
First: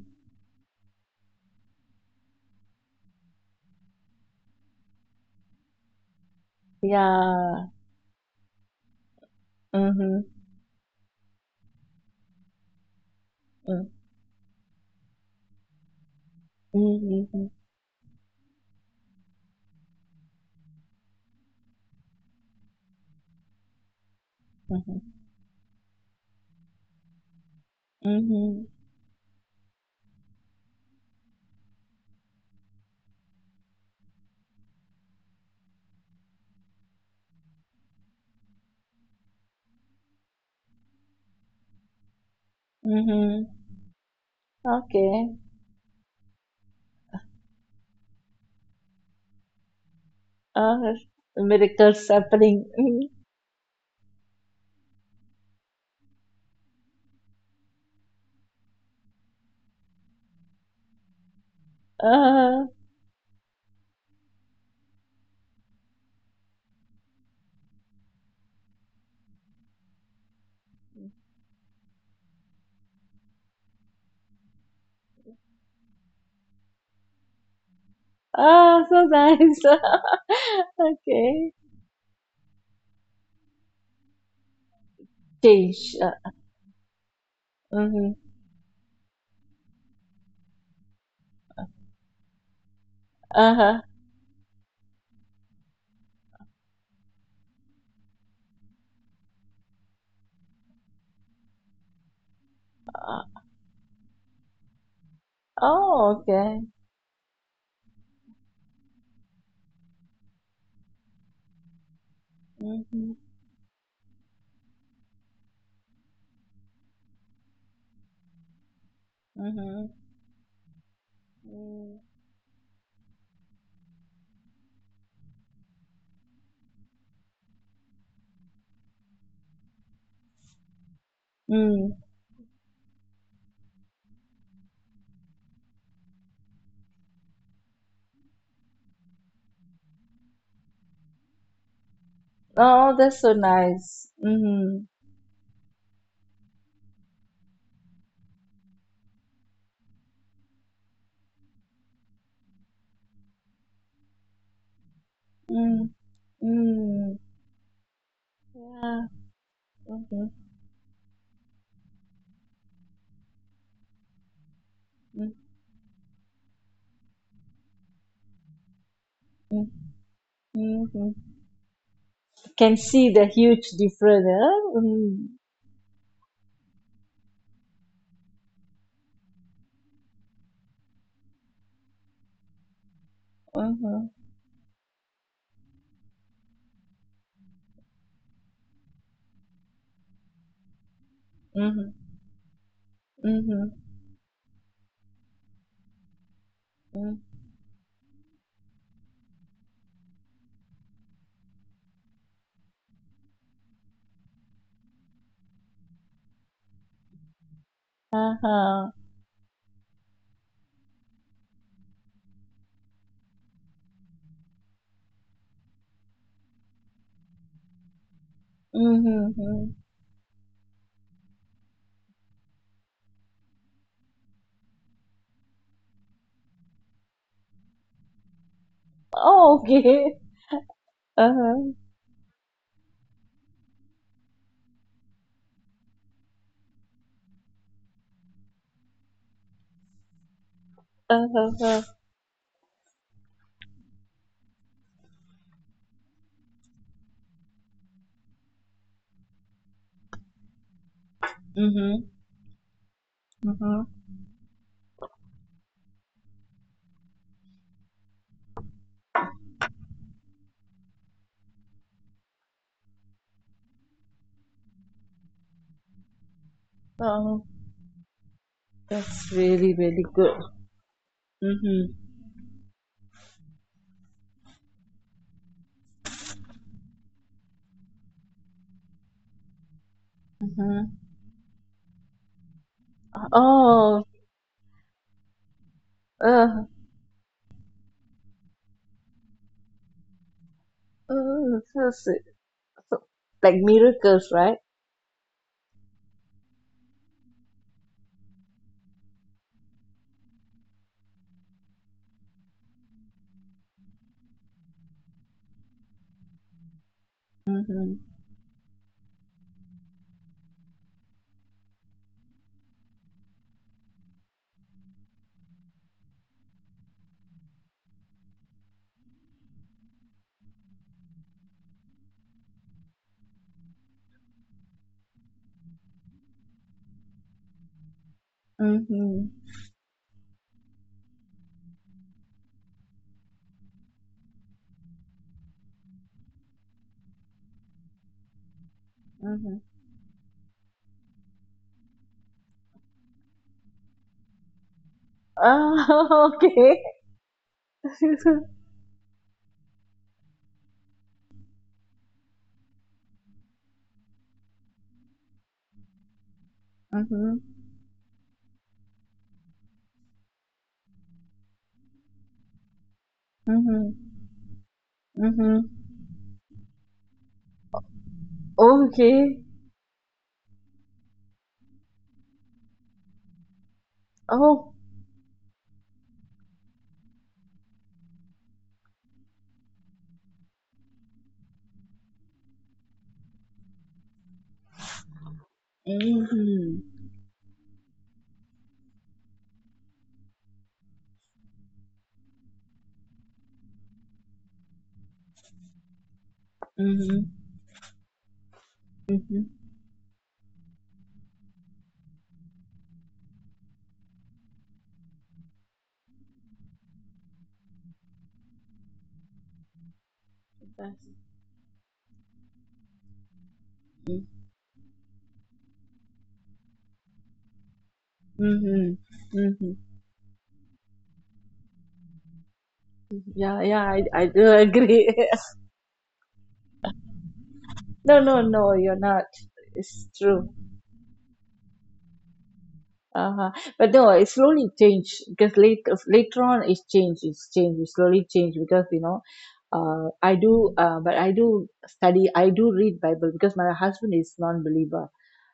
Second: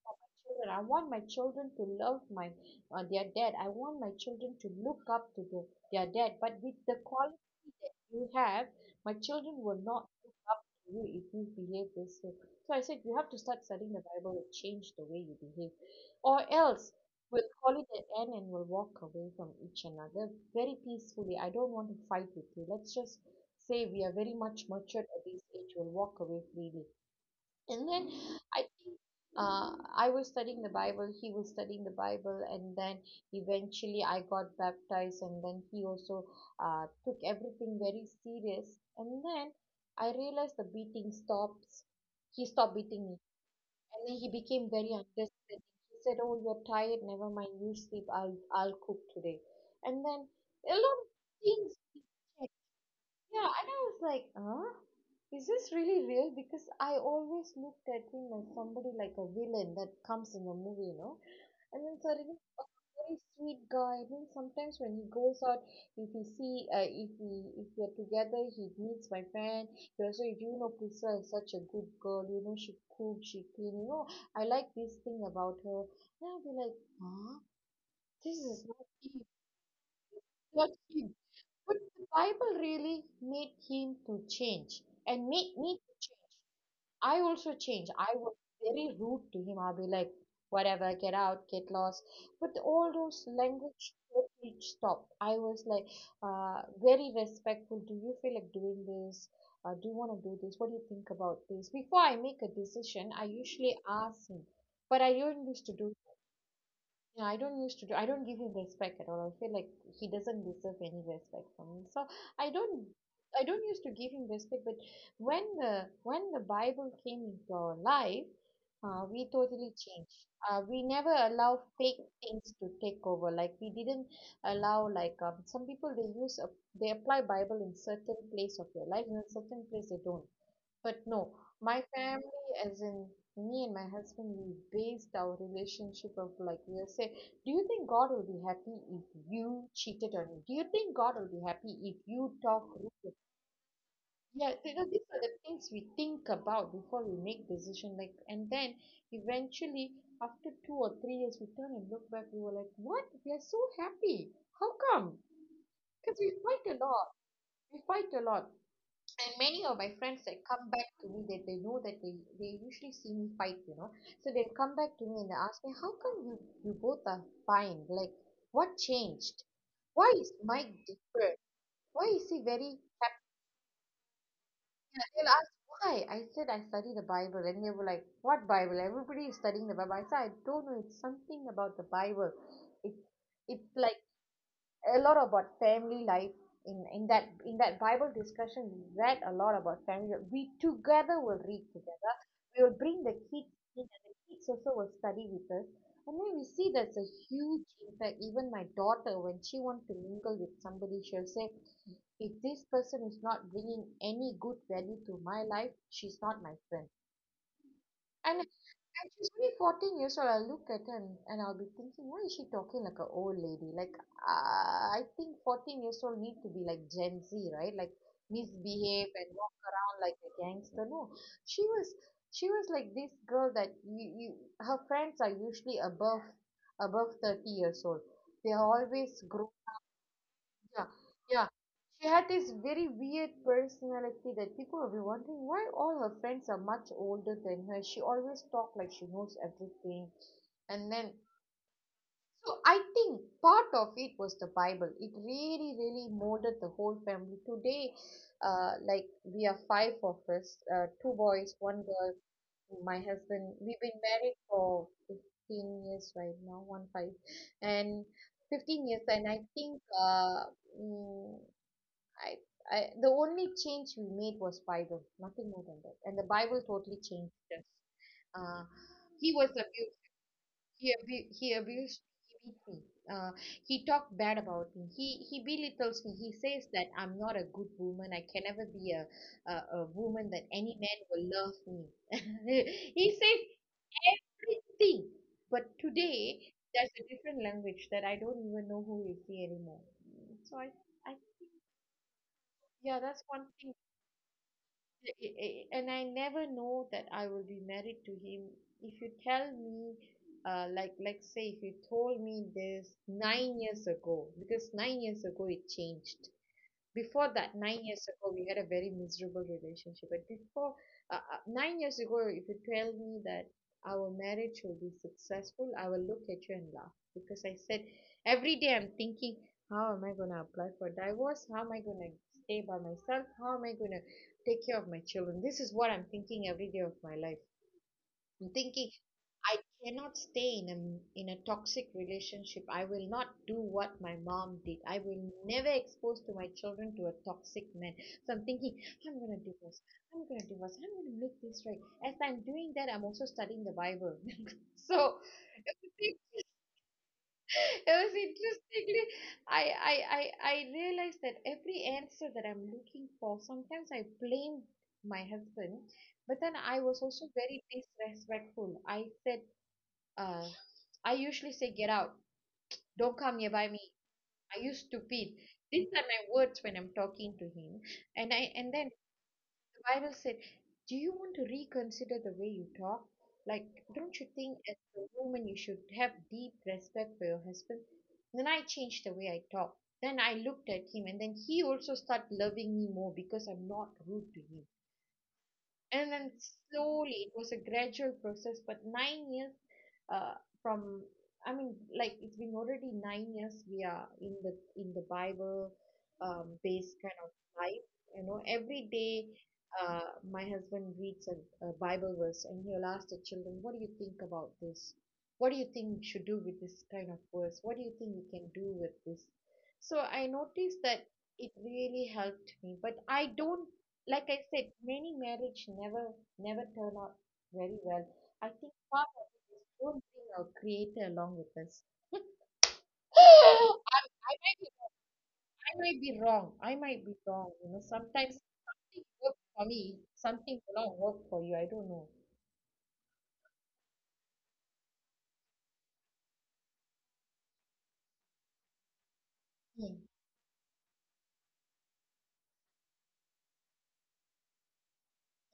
children. I want my children to love my uh, their dad. I want my children to look up to the, their dad, but with the Yeah. quality that you have, my children will not Mhm, look up to you if you behave this way. So I said, you have to start mm, studying the Bible and change the way you behave, or else mhm, we'll call it an end and we'll walk away from each another very peacefully. I don't want to fight with you. Let's just say we are very much mhm, matured at this age. We'll walk away freely. And then I mhm, think uh, I was studying the Bible, he was studying the Bible, and then eventually I got baptized, and then he also uh, took everything very serious. And then I realized the beating stops. He stopped beating me, mhm. and then he became very Okay. understanding. He said, "Oh, you're tired. Never mind. You sleep. I'll I'll cook today." And then a lot Ah, of things, miracles happening. yeah, and I was like, huh? Is this really real? Because I always looked at him as somebody like a villain that comes in a movie, you know? And (laughs) then Mm. suddenly, a Ah, very sweet guy. And then sometimes when he goes out, if he see, uh, if we if we are together, he meets my friend. He also, you know, Priscilla is such a good girl. You know, she cook, she clean. You know, I like this thing about her. And I'll be like, huh? This is not ah, so him. nice. Not (laughs) him. Okay. But the Bible really made him to change, and made me to Change. change. Uh, I also changed. I mm-hmm. was very rude to him. I'll be like, whatever, get out, get lost. But all those Uh-huh. language totally stopped. I was like, uh, very respectful. Do you feel like doing this? Uh, do you want to do this? What do you think about this? Before I make a decision, I Uh, usually ask him. But I don't used to do, oh, okay. yeah, I don't used to do. I don't give him respect at all. I feel like he doesn't deserve any respect from me, so I don't Mm-hmm. I don't used to give him respect. But when the when the Bible came into our life, uh, we totally Mm-hmm. changed. Uh, we never allow Mm. fake things to take over. Like, we didn't allow, like, um, some people, they use a, they apply Bible in certain place of their life. In a certain place they don't, but no, my Mm. family, as in me and my husband, we based our relationship of, like, we'll say, do you think God will be happy if you cheated on him? Do you think God will be happy if you talk Oh, rude? that's so nice. Yeah, you know, Mm-hmm. these are the things we think about before we make decision. Like, and then eventually, after two or three years, we turn and look back. We were like, what? We are so happy. How come? Mm. Because we fight a lot. Mm. We fight a lot, Yeah. and many of my friends Mm-hmm. that come back to me, that they know that they they usually see me fight, you know. So they'll come back to me, and they ask me, how come you, you both are fine? Like, what changed? Mm-hmm. Why is Mike Mm-hmm. different? Why is he Can very see happy? the huge difference. Huh? They'll Mm-hmm. ask why. I said, I study the Bible. And they were like, what Bible? Everybody is studying the Bible. I said, I don't know, it's something about the Bible. it it's like Mm-hmm. a lot about family life. In in that, in that Bible discussion, we read a lot about family. We Together will read Mm-hmm. together. We will bring the kids Mm-hmm. in, and the kids also will study with us. And then we see that's a Mm-hmm. huge impact. Even my daughter, when she wants to mingle with somebody, she'll say, if this person is not bringing any good value to my life, she's not my friend. And and Uh-huh. she's only fourteen years old. I look at her and and I'll be thinking, why is she talking like an old lady? Like, uh, I think fourteen years old need to be like Gen Z, right? Like, misbehave Mm-hmm. and walk Mm-hmm. around like a gangster. No, she was she was like this girl that you, you her friends are usually above above thirty years old. They are always grown. Oh, okay. (laughs) Yeah, yeah. Uh-huh. She had this very weird personality that people will be wondering why all her friends are much older than her. She always talked like she knows everything. And then, Uh-huh. Uh-huh. so I think part of it was the Bible. It really, really molded the whole family. Today, uh, like, we are five of us, uh, two boys, one Mm-hmm. girl, my husband. We've Mm-hmm. been married for fifteen years right now, one five. And fifteen years and I think uh, mm, I, I the only change we made was Bible, nothing more than that. And the Bible totally changed Oh, us. Uh, that's he was really, abused. really good. He, abu- he abused. Mm-hmm. He beat me. Uh, he talked bad about me. He he belittles me. He says that I'm not a good woman. I can never be a a, a woman that any Mm-hmm. man will love me. (laughs) He says Oh, everything. But uh, today uh, there's a different language that I don't even know who is he anymore. So I I so, so, so- yeah, that's one like thing. miracles, right? I- I- and I never know that I will be married to him. If you tell me, uh, like, let's say if you told me this nine years ago, because nine years ago it changed. Before that, nine Mm-hmm. years ago, we had a very miserable relationship. But before uh, uh, nine years ago, if you tell me that our marriage will be successful, I will look at you and laugh, because I said every day I'm thinking, how am I going to apply for divorce? How am I going to stay by myself? How am I going to take care of my children? This is what I'm thinking every day of my life. I'm thinking Mm-hmm. I cannot stay in a in a toxic relationship. I will not do what my mom did. I will never expose to my children to a toxic man. So I'm thinking, I'm gonna Mm-hmm. divorce. I'm gonna divorce. I'm gonna make this right. As I'm doing that, I'm also studying the Bible. (laughs) So it was Oh, in- (laughs) okay. it was (laughs) interestingly, I I I I realized that every answer that I'm looking for, sometimes I blame my husband, but then I was also Mm-hmm. very disrespectful. I said, uh, I usually say, get out. Don't come nearby me. Mm-hmm. Are you stupid? Mm-hmm. These are my words when I'm talking to him. And I and then Okay. the Bible said, do you want to reconsider the way you talk? Like, don't you think Oh. as a woman you should have deep respect for your husband? Then I changed the way I talk. Then I looked at him, and then he also started loving me more because I'm not rude to him. And then Mm-hmm. slowly it was a gradual process, but nine years uh, from I mean, like, it's been already nine years we are in the in the Bible, um, based kind of Mm-hmm. life. You know, every day, Mm-hmm. uh, my husband reads a, a Bible verse, and he'll ask the children, what do you think about this? What do you think we should do with this kind of verse? What do you think we can do with this? So I noticed that it really helped me. But I don't, like I said, many marriage never, never turn out very well. I think Mm-hmm. part of it is Mm-hmm. don't bring our creator along with us. (laughs) Yeah, yeah, I, I I do might be, agree. (laughs) I might be wrong. I might be wrong. You know, No, sometimes no, no, you're something not. works for me, It's true. something will not work for you. I don't know. Uh-huh. But no, it slowly changed because later later on it's changed. It's changed. It slowly changed because you know, Mm, uh, I do, uh, but I do study. I do read Bible because my husband is non-believer.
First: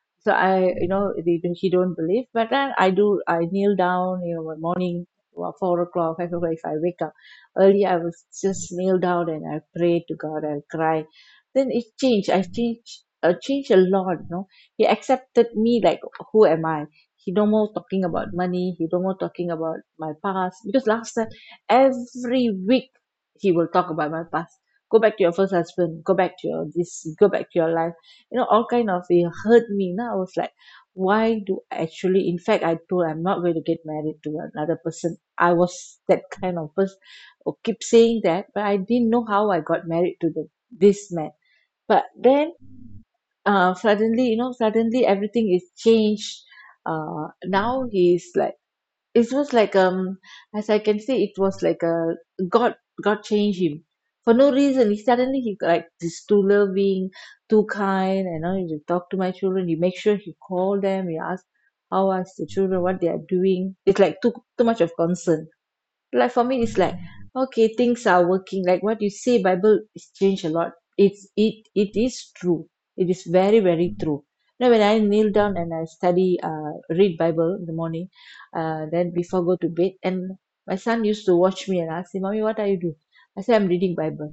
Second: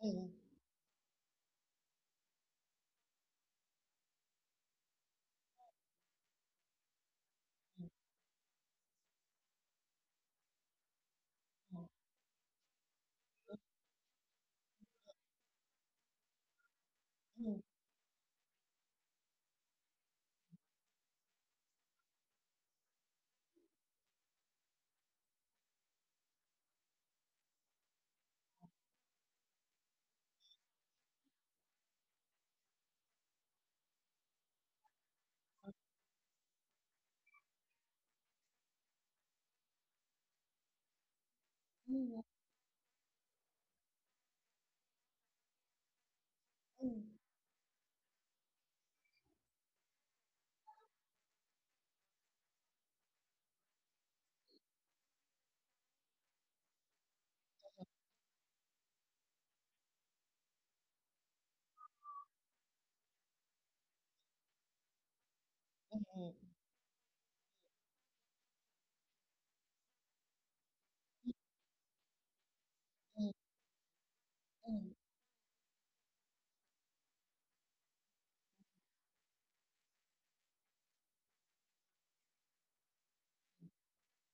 mm, So I, you know, they, don't- he don't believe, but then I do. I kneel down, you know, one morning, well, four o'clock, five o'clock. If I wake up early, I will just kneel down and I pray to God. I cry. Then it changed. I changed. I changed a lot. You know, he accepted me like who am I. He no mm, more talking about money. He no more talking about my past, because last time every week he will talk about my past. Go back to your first husband. Go back to your this. Go back to your life, you know, all kind of, it hurt me. Now I was like, why do I actually, in fact I told I'm not going to get married to another person. I was that kind of person who keep saying that, but I didn't know how I got married to the, this man. mm, But mm, mm, then uh, suddenly, you know, suddenly everything is changed. mm, mm, uh, Now he's like, it was like um as I can say, it was like a god, god changed him. For no reason, he suddenly he got like this too loving, too kind, and now he talk to my children, he make sure he call them, he ask, how are the children, what they are doing. It's like too too much of concern. mm, Like for me it's like, okay, things are working like what you say, Bible is changed a lot. It's it it is true. It mm, is mm, very very true. Now when I kneel down and I study, uh read Bible in the morning, uh then before I go to bed, and my son used to watch me and ask me, mommy, what are you doing? I say I'm reading Bible.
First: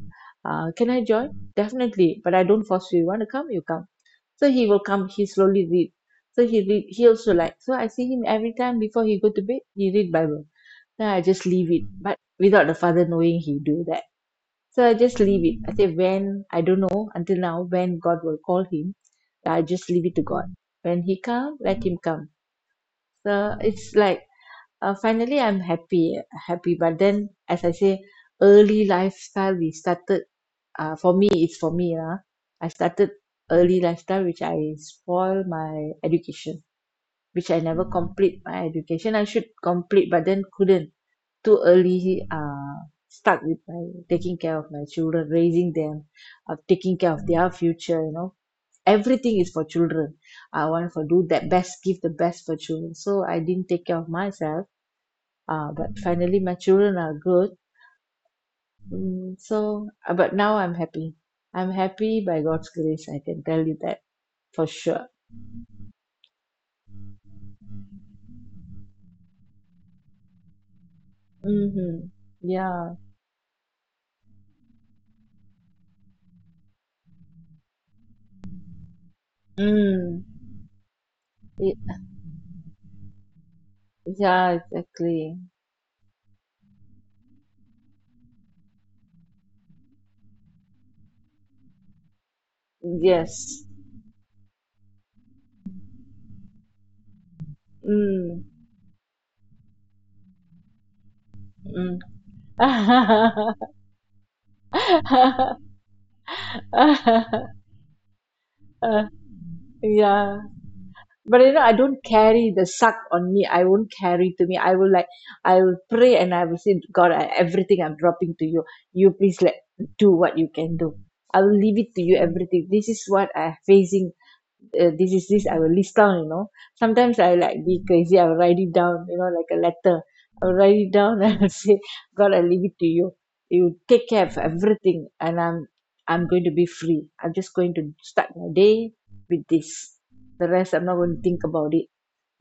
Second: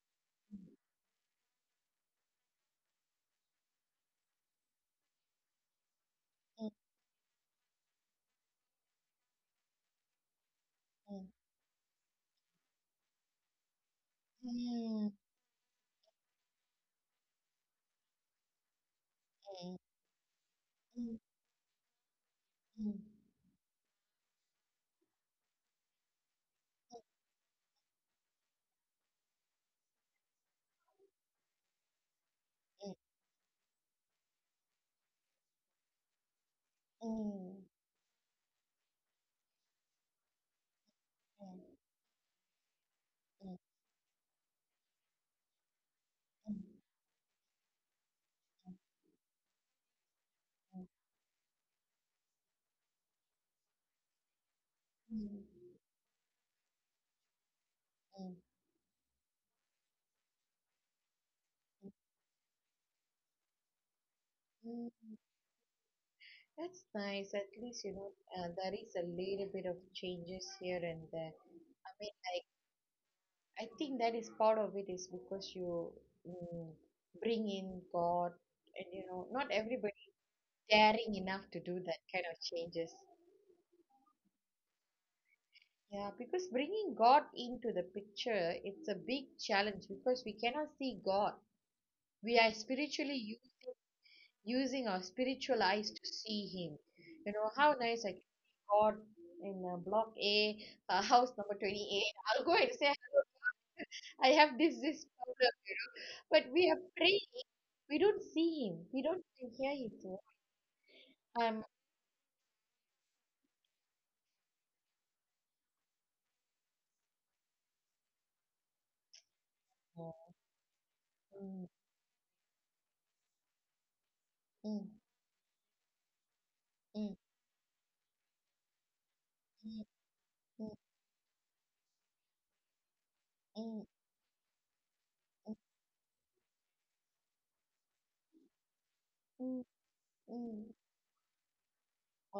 Uh, can I join? Definitely, but I don't force you. You want to come, you come. So he will come, he slowly read. So he read, he also like, so I see him every time before he go to bed, he read Bible. Then I just leave it, but without the father knowing he do that. So I just leave it. I say when, I don't know until now when God will call him. I just leave it to God. When he come, let him come. mm, mm, mm, mm, mm, mm, mm, So it's like, uh, finally I'm happy, happy. But then, as I say, early lifestyle we started, uh for me it's, for me lah, I mm, started early lifestyle, which I spoil my education, which I never complete my education. I should complete but then couldn't. Too early uh start with my taking care of my children, raising them, uh taking care of their future, you know, everything is for children. I mm, want to do that best, give the best for children, so I didn't take care of myself. mm, mm, uh But finally my children are good. mm. Mm, so, uh, but now I'm happy. I'm mm. happy by God's grace. I can tell you that for Mm. sure. That's nice. At least, you know, uh, there is a little bit of changes here and there. I Mm-hmm. mean, like, Yeah. I think that is part of it is because you, mm, bring in God. And, you know, not everybody Mm. daring enough to do Y- that kind of changes. Yeah, exactly. Yeah, because bringing God into the picture, it's a big challenge, because we cannot see God. We are spiritually Yes. using our spiritual eyes to see him. You know, how nice I can Mm. see God in, uh, block A, uh, house number Mm. twenty-eight. I'll go and say, I have this, this problem. But we are praying. We don't see him. We don't even hear (laughs) his voice. Yeah. But you know, Um, I don't carry the suck on me, I won't carry to me. I will like, I will pray and I will say, God, I, everything I'm dropping to you, you please let, do what you can do. I will mm, leave it to you everything, this is what I'm facing, mm, uh, this is this I will list down, you know, mm, mm, sometimes I like be crazy, I will write it down, you know, like a letter. I will write it down (laughs) and I'll say, God, I leave it to you, mm, you mm, take care of everything, and I'm I'm going to be free, I'm just going to start my day with mm, this. mm, The mm, rest I'm not going to think about it.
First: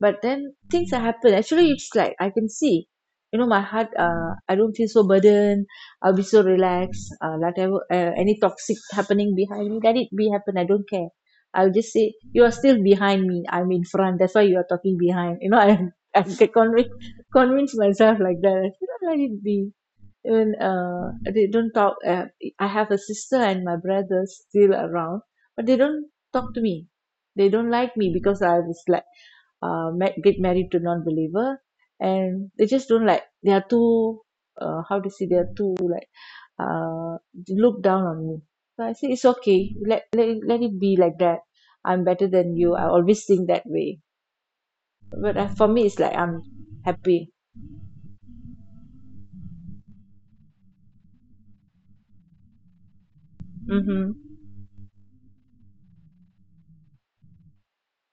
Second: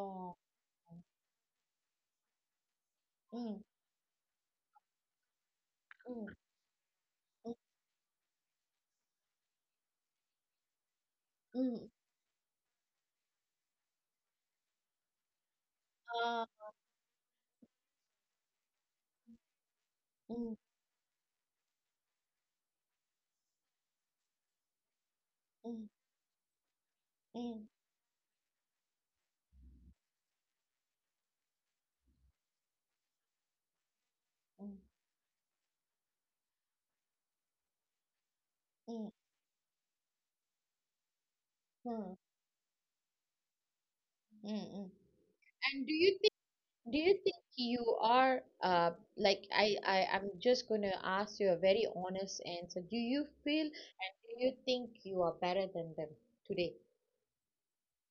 But then things that happen, actually it's like I can see, you know, my mm, heart, uh, I don't feel so burdened. I'll be mm, so relaxed. uh, mm, Whatever uh, any toxic happening behind me, let it be happen, I don't care. I'll mm, just say, you are still behind me, I'm in front, that's why you are talking behind, you know. I (laughs) I can ah, convince convince myself like that. I said, "Oh, let it be, even mm, uh, they don't talk. uh, I have a sister and my brother still around, but mm, they mm, don't talk to me. They don't mm, like me because I was like, uh ma- get married to non-believer, and they just don't like. They are too, uh, how to say, they are too like, uh look down on me. So I say mm, it's okay, let, let it- let it be like that. I'm mm, better than you, I always think that way. mm, mm. But uh, for And me do it's like, you think? I'm Do you happy. think you are uh, like, I, I I'm just going to ask you a very honest answer. Do you feel, Mm-hmm. do you think you are better than them today?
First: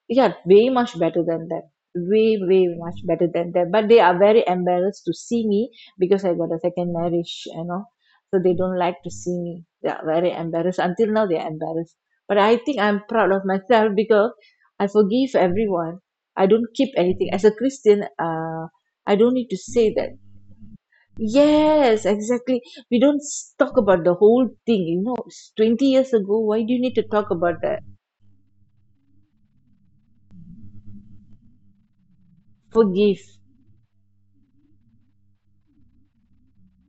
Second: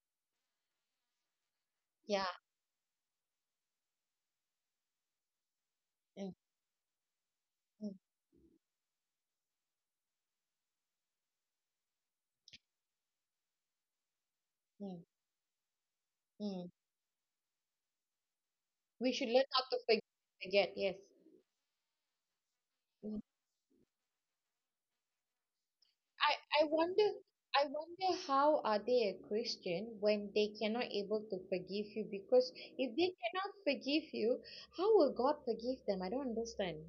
Yeah, way much better than them. Yeah. Way way much better than them. But they are very embarrassed to see me because I Mm. got a second marriage, you know. mm, So they don't like to see me. They are very embarrassed, until now they are embarrassed. But I think I'm proud of myself (laughs) because I mm, forgive everyone. I don't mm. keep anything. As a Christian, uh We I should don't learn need to how to say forg- that. forget. Yes. Yes, exactly. We Mm. don't s- talk about the whole thing, you know, it's twenty years ago, why I I do you need to wonder, talk about I that? wonder how are they a Christian when they cannot able to forgive you, because if they Forgive. cannot forgive you, how will God forgive them? I don't understand.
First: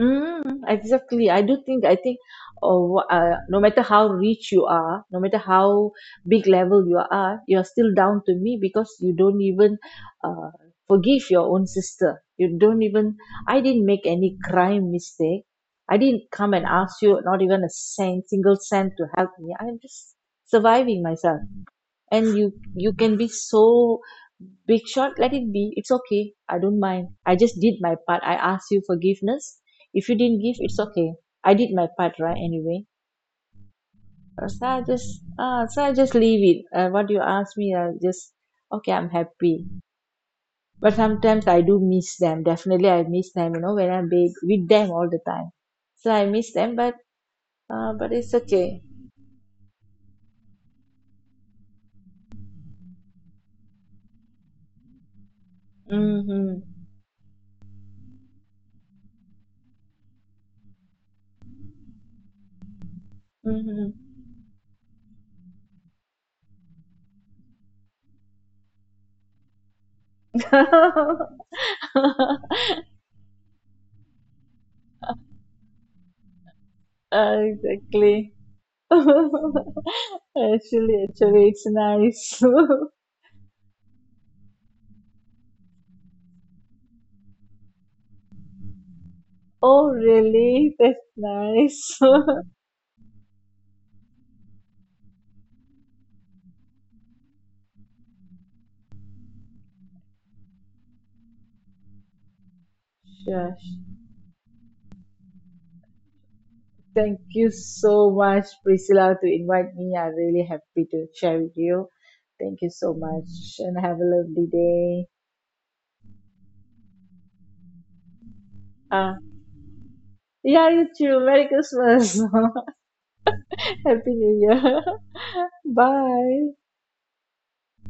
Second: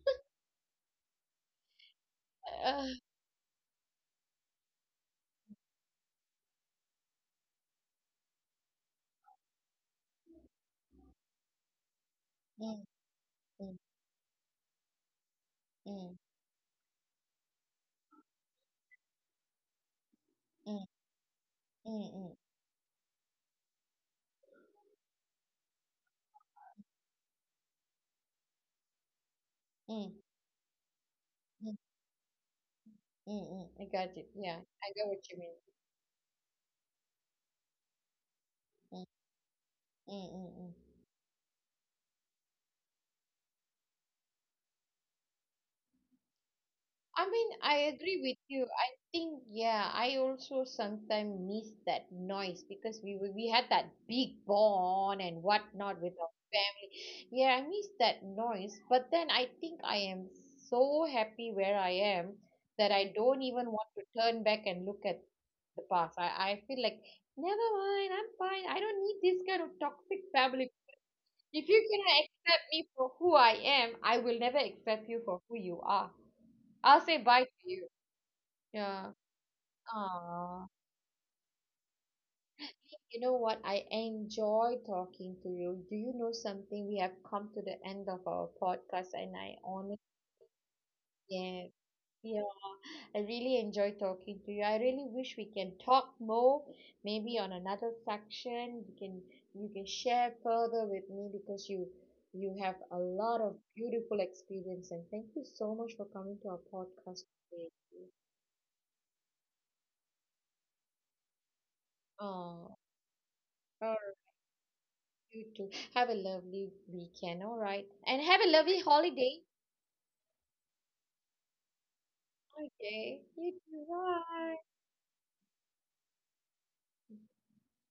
Mm, exactly. I do think, I think, Uh, oh, uh, no matter how rich you are, no matter how big level you are, you're still down to me because you don't even uh, forgive your own sister. You don't mm, even, I mm, didn't make any crime mistake. I mm, didn't come and ask you not even a cent, single cent to help me. I'm just mm, surviving myself. mm, mm. And you you can be so big shot, let it be, it's okay. I don't mind, I just did my part, I asked you forgiveness. If mm. you didn't give, it's okay. I did Mm, my part, right? Anyway. mm, mm. I got it. Uh, Yeah, so i I got what just you mean. uh, so I just leave it. Uh, what you ask me, I just, okay, Mm, I'm happy. mm, mm, mm. But sometimes I do miss them, definitely I miss them, you know, when I'm big with them all the time, so I miss them. But I mean, I uh, but agree it's with you. okay. I think, yeah, I also sometimes miss that noise, because we were- we had that big bond and whatnot with our Mm-hmm. family. Yeah, I miss that noise. But then I think I am so happy where I am, that I don't even want to turn back and look at the past. I, I feel like, never mind, I'm fine. I don't need this kind of toxic family. Mm-hmm. If you cannot accept (laughs) me for who I am, I will never accept you for who you are. I'll say bye to you. Exactly. (laughs) Yeah. Actually, Ah, actually, it's nice. (laughs) you know what? I enjoy talking to you. Do you know something? We have come to the end of our podcast, and I Oh, honestly, really? That's yeah, nice. (laughs) yeah, I really enjoy talking to you. I really wish we can talk more, maybe on another section. You can, you can share further with me, because you you have a lot of Sure. beautiful experience. And thank you so much for coming to our Thank podcast you today. so much, Priscilla, to invite me. I'm really happy to share with you. Thank you Oh, so much and oh, have a lovely day. you too. Have a lovely weekend, all right? And have a lovely Ah, holiday. yeah, you too. Merry Christmas. Okay. You too. (laughs) Happy New Bye. Year. (laughs) Bye.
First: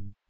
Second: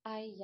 I